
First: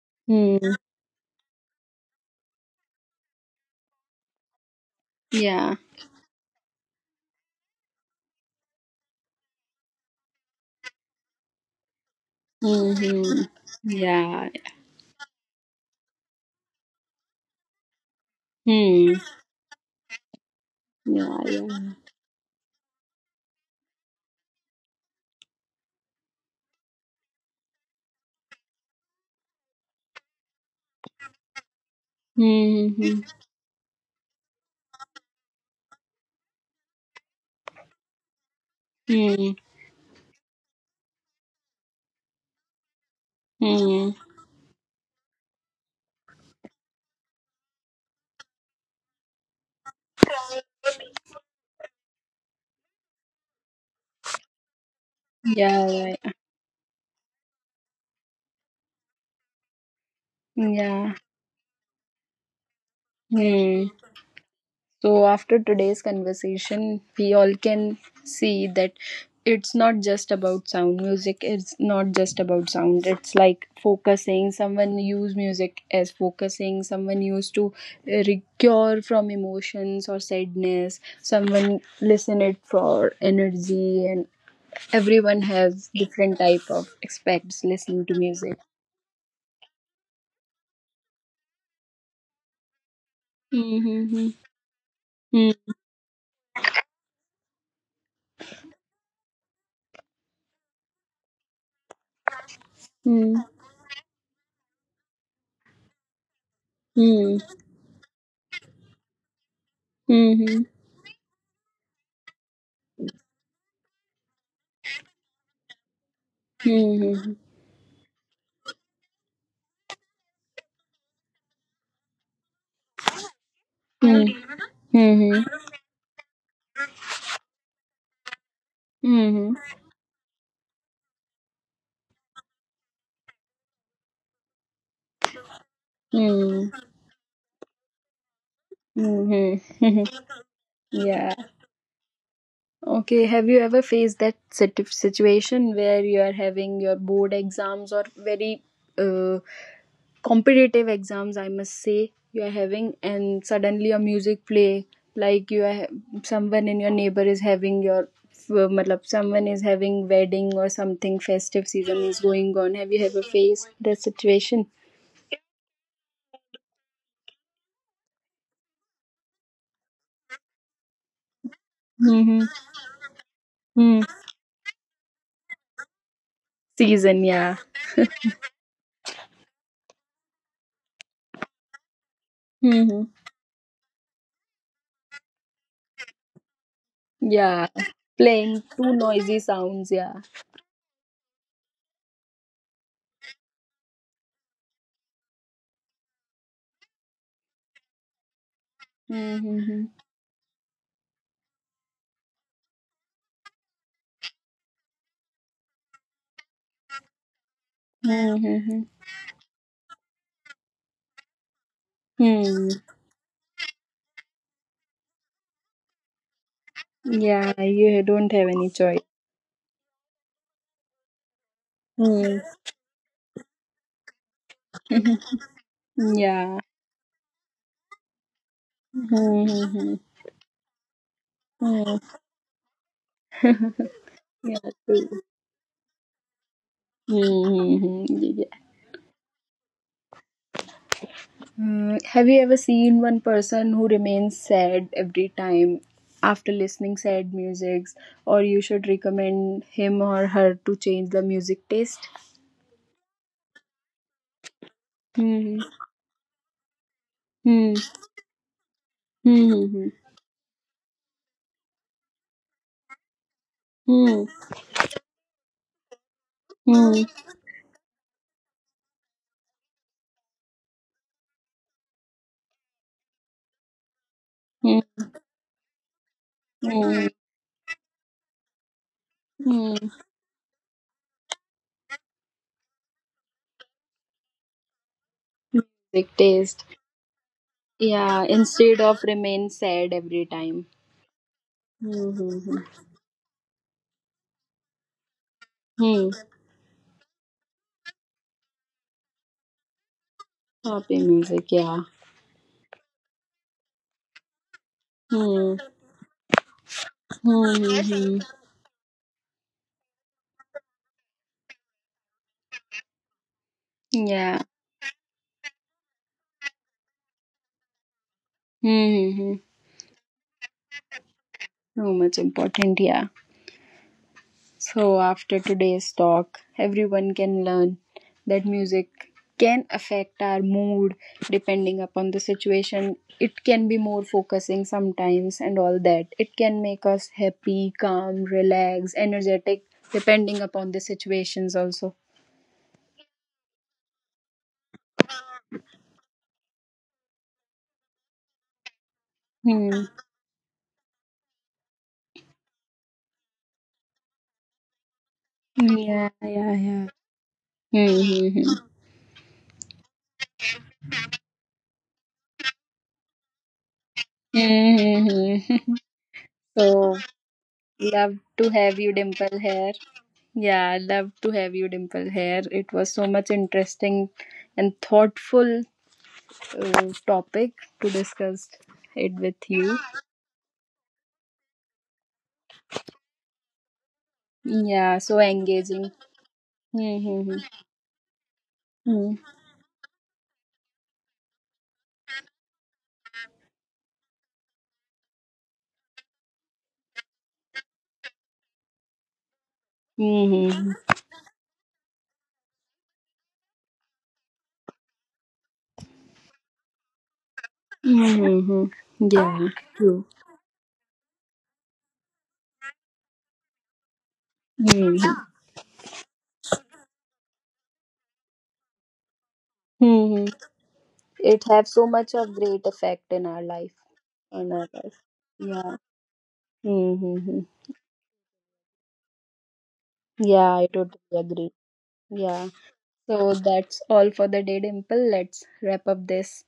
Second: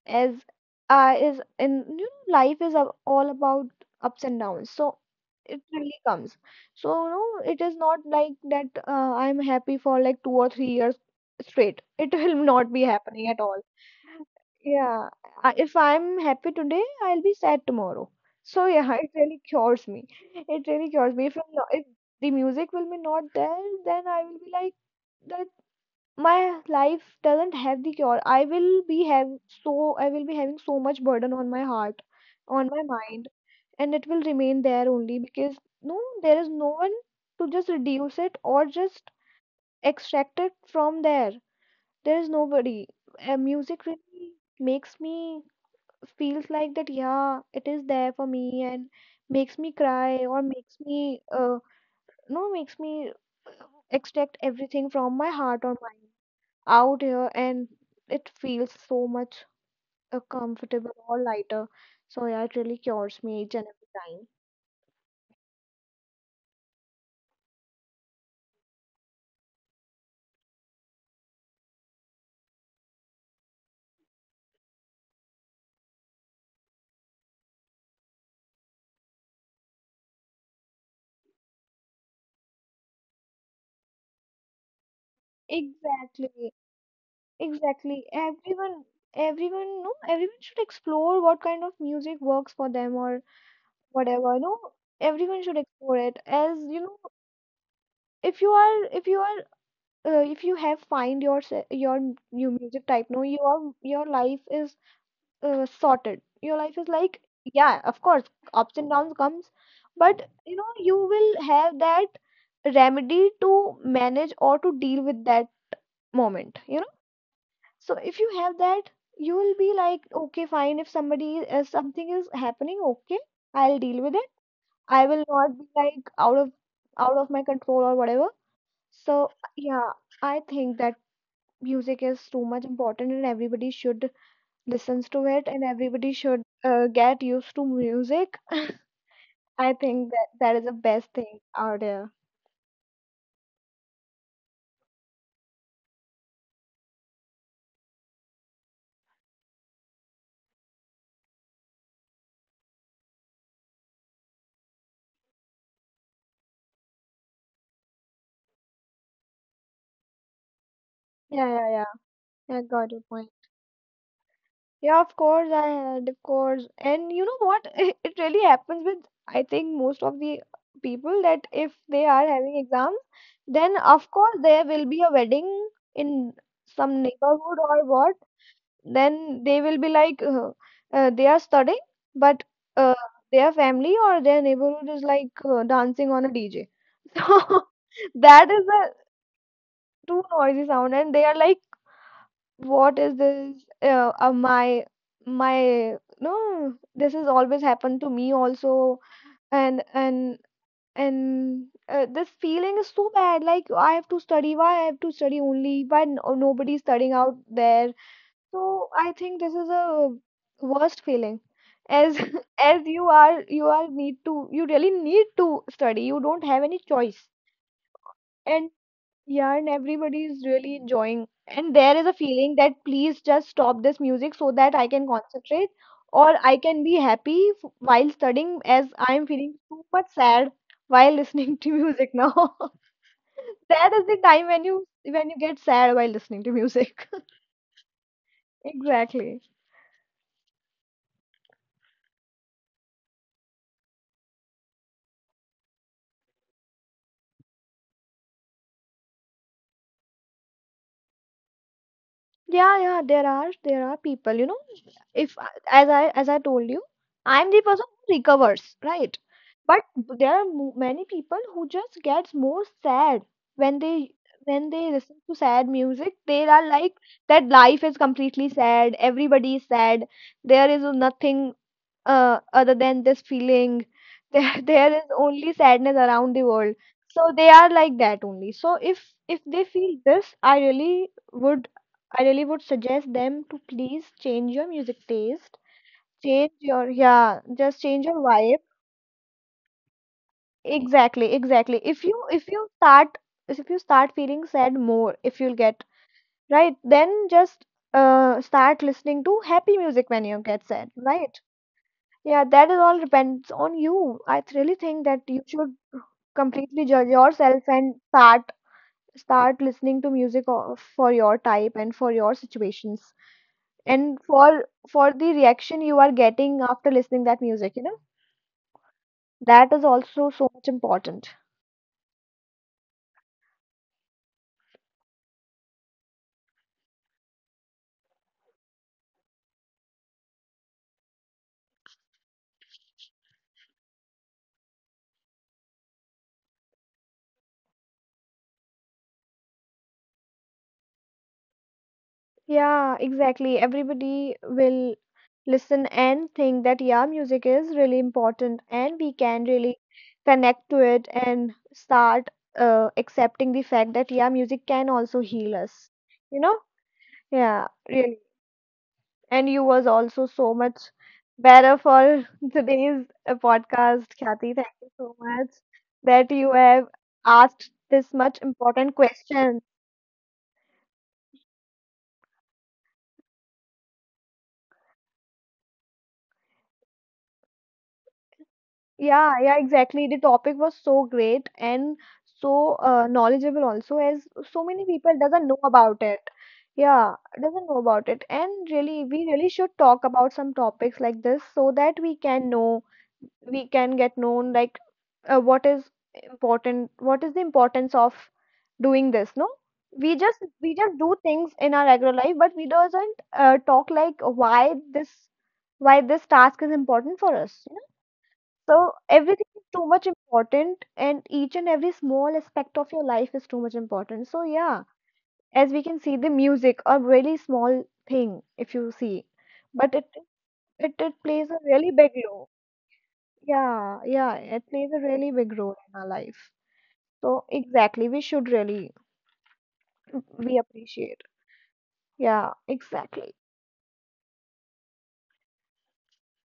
Speaker 2: As
Speaker 1: mm,
Speaker 2: uh, is in you know, life is a- all about ups and downs, so it
Speaker 1: yeah.
Speaker 2: really comes. So no, it is not like that, uh, I'm happy for like two or three years straight. It will not be happening at
Speaker 1: Mm-hmm.
Speaker 2: all.
Speaker 1: Yeah.
Speaker 2: Yeah, I- if I'm happy today, I'll be sad tomorrow, so yeah. It
Speaker 1: Hmm.
Speaker 2: really cures me. It really cures me. If
Speaker 1: Yeah.
Speaker 2: I'm not,
Speaker 1: Yeah.
Speaker 2: if the music will be not there, then I will be like that my life doesn't have the cure. I will be have, so I will be having so much burden on my heart, on my
Speaker 1: Hmm. Hmm.
Speaker 2: mind, and it will remain there only because no, there is no one to just reduce it or just
Speaker 1: Hmm.
Speaker 2: extract it from there. There is nobody. Uh, music
Speaker 1: Mm,
Speaker 2: really makes me feels like that. Yeah, it is there for me and makes me cry or makes me uh no, makes me extract everything from my heart or mind
Speaker 1: yeah. Right.
Speaker 2: out here, and it feels so much uh, comfortable
Speaker 1: Yeah.
Speaker 2: or lighter. So yeah, it really cures me each and
Speaker 1: Hmm.
Speaker 2: every time.
Speaker 1: So, after today's conversation, we all can see that it's not just about sound. Music is not just about sound. It's like focusing. Someone use music as focusing. Someone used to uh, cure from emotions or sadness. Someone listen it for energy, and everyone has different
Speaker 2: Exactly,
Speaker 1: type of aspects listening
Speaker 2: exactly.
Speaker 1: to music.
Speaker 2: Everyone, everyone, no, everyone should explore what kind of music works for them or
Speaker 1: Mm-hmm.
Speaker 2: whatever. No, everyone should explore it. As you know, if you are, if you are, uh, if you have find your se- your new music type, no,
Speaker 1: Mm-hmm.
Speaker 2: your your life is uh, sorted. Your life is like,
Speaker 1: Mm-hmm.
Speaker 2: yeah, of course, ups and downs comes, but you
Speaker 1: Mm-hmm.
Speaker 2: know, you will have that remedy to manage or to deal with that moment, you know.
Speaker 1: Mm-hmm.
Speaker 2: So if you have that, you will be like, okay, fine, if somebody uh, something is happening, okay, I'll deal with it. I will
Speaker 1: Mm-hmm.
Speaker 2: not be like out of out of my control or whatever. So
Speaker 1: Mm-hmm.
Speaker 2: yeah, I think that music is too much important and everybody should listens to it, and everybody should
Speaker 1: Mm-hmm.
Speaker 2: uh, get used to music. I
Speaker 1: Mm-hmm.
Speaker 2: think that that is the best
Speaker 1: Yeah.
Speaker 2: thing out there.
Speaker 1: Okay. Have you ever faced that situ- situation where you are having your board exams or very uh, competitive exams, I must say, you are having, and suddenly a music play, like you are someone in your neighbor is having your, uh, matlab, someone is having wedding or something
Speaker 2: Yeah,
Speaker 1: festive
Speaker 2: yeah,
Speaker 1: season is going
Speaker 2: yeah, I
Speaker 1: on. Have
Speaker 2: got your
Speaker 1: you ever
Speaker 2: point.
Speaker 1: faced that situation?
Speaker 2: Yeah, of course, I had, of course. And you know what, it it really happens with, I think, most of the people that if they are
Speaker 1: Mm-hmm.
Speaker 2: having exams, then
Speaker 1: Mm.
Speaker 2: of course there will be a wedding in some
Speaker 1: Season, yeah.
Speaker 2: neighborhood or what. Then they will be like uh, uh, they are studying, but uh,
Speaker 1: Mm-hmm.
Speaker 2: their family or their neighborhood is like uh, dancing on a D J. So
Speaker 1: Yeah,
Speaker 2: that
Speaker 1: playing
Speaker 2: is a
Speaker 1: too noisy sounds. Yeah.
Speaker 2: too noisy sound, and they are like, what is this, uh, uh, my my, no, this has always happened to me also. and
Speaker 1: Mm-hmm.
Speaker 2: and and uh, this feeling is so bad, like, I have to study, why I have to study only, why, no, nobody is studying out there.
Speaker 1: Mm-hmm.
Speaker 2: So I think this is a worst feeling. As
Speaker 1: Hmm.
Speaker 2: as you are, you are need to, you really need to study. You don't have any choice.
Speaker 1: Yeah, you don't have any
Speaker 2: And
Speaker 1: choice.
Speaker 2: yeah, and everybody is really enjoying. And there is a
Speaker 1: Hmm.
Speaker 2: feeling that please just stop this music so that I can concentrate or
Speaker 1: Yeah.
Speaker 2: I can be happy f- while studying, as I am feeling
Speaker 1: Mm-hmm.
Speaker 2: super sad while listening to
Speaker 1: Mm,
Speaker 2: music now. That is the time
Speaker 1: yeah.
Speaker 2: when you,
Speaker 1: True.
Speaker 2: when you get sad while listening to music.
Speaker 1: Mhm. Yeah.
Speaker 2: Exactly.
Speaker 1: Mm, have you ever seen one person who remains sad every time after listening sad musics, or you should recommend him or her to change the music taste?
Speaker 2: Yeah, yeah, there are there are people, you know, if
Speaker 1: Hmm.
Speaker 2: I- as I as I told you, I'm the
Speaker 1: Hmm.
Speaker 2: person who recovers, right? But
Speaker 1: Hmm.
Speaker 2: there are mo- many people who just gets more sad when they
Speaker 1: Hmm.
Speaker 2: when they listen to sad music. They are like
Speaker 1: Hmm.
Speaker 2: that life is completely sad, everybody is sad, there is nothing uh, other than this feeling. There
Speaker 1: Hmm.
Speaker 2: there is only sadness around the world.
Speaker 1: Mm,
Speaker 2: So they are like that only. So if if they
Speaker 1: mm.
Speaker 2: feel this, i really would I really would suggest them to please change your music taste.
Speaker 1: Big
Speaker 2: Change
Speaker 1: taste.
Speaker 2: your, yeah, just change
Speaker 1: Yeah,
Speaker 2: your vibe.
Speaker 1: instead of remain sad every time.
Speaker 2: Exactly, exactly. if
Speaker 1: Hmm.
Speaker 2: you
Speaker 1: Hmm,
Speaker 2: if
Speaker 1: hmm.
Speaker 2: you start, if you start feeling sad more, if you'll get,
Speaker 1: Hmm.
Speaker 2: right, then just uh start listening to happy music when you get sad,
Speaker 1: Happy
Speaker 2: right.
Speaker 1: music, yeah.
Speaker 2: Yeah, that is all depends on you. I th- really think that you
Speaker 1: Hmm.
Speaker 2: should completely judge
Speaker 1: Hmm.
Speaker 2: yourself
Speaker 1: Hmm,
Speaker 2: and
Speaker 1: hmm.
Speaker 2: start start listening to music o- for your type and for your situations and
Speaker 1: Yeah.
Speaker 2: for for the reaction you are getting after listening that music, you know.
Speaker 1: Hmm. Hmm, hmm.
Speaker 2: That is also so much important.
Speaker 1: So much important, yeah. So, after today's talk, everyone can learn that music can affect our mood depending upon the situation. It can be more focusing sometimes and all that. It can make us happy, calm, relaxed, energetic depending upon the situations also.
Speaker 2: Yeah, exactly. Everybody will listen and think that, yeah, music is really important and we can really
Speaker 1: Hmm.
Speaker 2: connect to it and start uh, accepting the fact that, yeah, music can also heal us.
Speaker 1: Yeah,
Speaker 2: You
Speaker 1: yeah,
Speaker 2: know?
Speaker 1: yeah.
Speaker 2: Yeah,
Speaker 1: Hmm,
Speaker 2: really.
Speaker 1: hmm, hmm.
Speaker 2: And you was also so much better for today's uh, podcast, Kathy. Thank
Speaker 1: Hmm,
Speaker 2: you so
Speaker 1: hmm,
Speaker 2: much
Speaker 1: hmm.
Speaker 2: that you have
Speaker 1: So,
Speaker 2: asked this
Speaker 1: love
Speaker 2: much
Speaker 1: to have you,
Speaker 2: important
Speaker 1: Dimple,
Speaker 2: question.
Speaker 1: here. Yeah, I love to have you, Dimple, here. It was so much interesting and thoughtful uh, topic to discuss it
Speaker 2: Yeah,
Speaker 1: with
Speaker 2: yeah,
Speaker 1: you.
Speaker 2: exactly. The topic was so great and so uh, knowledgeable also, as so many
Speaker 1: Yeah,
Speaker 2: people
Speaker 1: so
Speaker 2: doesn't know
Speaker 1: engaging.
Speaker 2: about it. Yeah,
Speaker 1: Mm-hmm.
Speaker 2: doesn't know about it. And really,
Speaker 1: Mm-hmm.
Speaker 2: we really should talk about some topics like this so that we can know, we can get known, like uh, what is important, what is the importance of doing this, no? We just
Speaker 1: Mm-hmm.
Speaker 2: we just do things in our regular life, but we doesn't uh, talk like why this why this task is important for us.
Speaker 1: Mm-hmm.
Speaker 2: So everything
Speaker 1: Yeah,
Speaker 2: is too
Speaker 1: true.
Speaker 2: much important, and each and every small aspect of your life is too much important. So yeah,
Speaker 1: Mm-hmm.
Speaker 2: as we can see, the music a really small thing if you see, but it
Speaker 1: Mm-hmm.
Speaker 2: it, it
Speaker 1: It
Speaker 2: plays a
Speaker 1: have so
Speaker 2: really big
Speaker 1: much of
Speaker 2: role.
Speaker 1: great effect in our life,
Speaker 2: Yeah, yeah,
Speaker 1: in our
Speaker 2: it plays a
Speaker 1: life.
Speaker 2: really big role
Speaker 1: Yeah.
Speaker 2: in our life.
Speaker 1: Mm-hmm.
Speaker 2: So exactly, we should really
Speaker 1: Yeah,
Speaker 2: we
Speaker 1: I totally
Speaker 2: appreciate.
Speaker 1: agree. Yeah.
Speaker 2: Yeah,
Speaker 1: So
Speaker 2: exactly.
Speaker 1: that's all for the day, Dimple. Let's wrap up this.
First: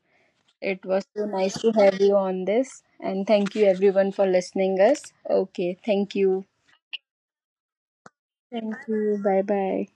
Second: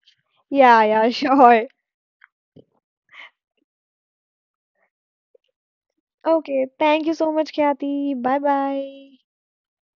Speaker 2: Yeah,
Speaker 1: It was
Speaker 2: yeah,
Speaker 1: so nice
Speaker 2: sure.
Speaker 1: to have you on this. And thank you everyone for listening us. Okay, thank you.
Speaker 2: Okay, thank you so much, Kathy. Bye
Speaker 1: Thank
Speaker 2: bye.
Speaker 1: you. Bye bye.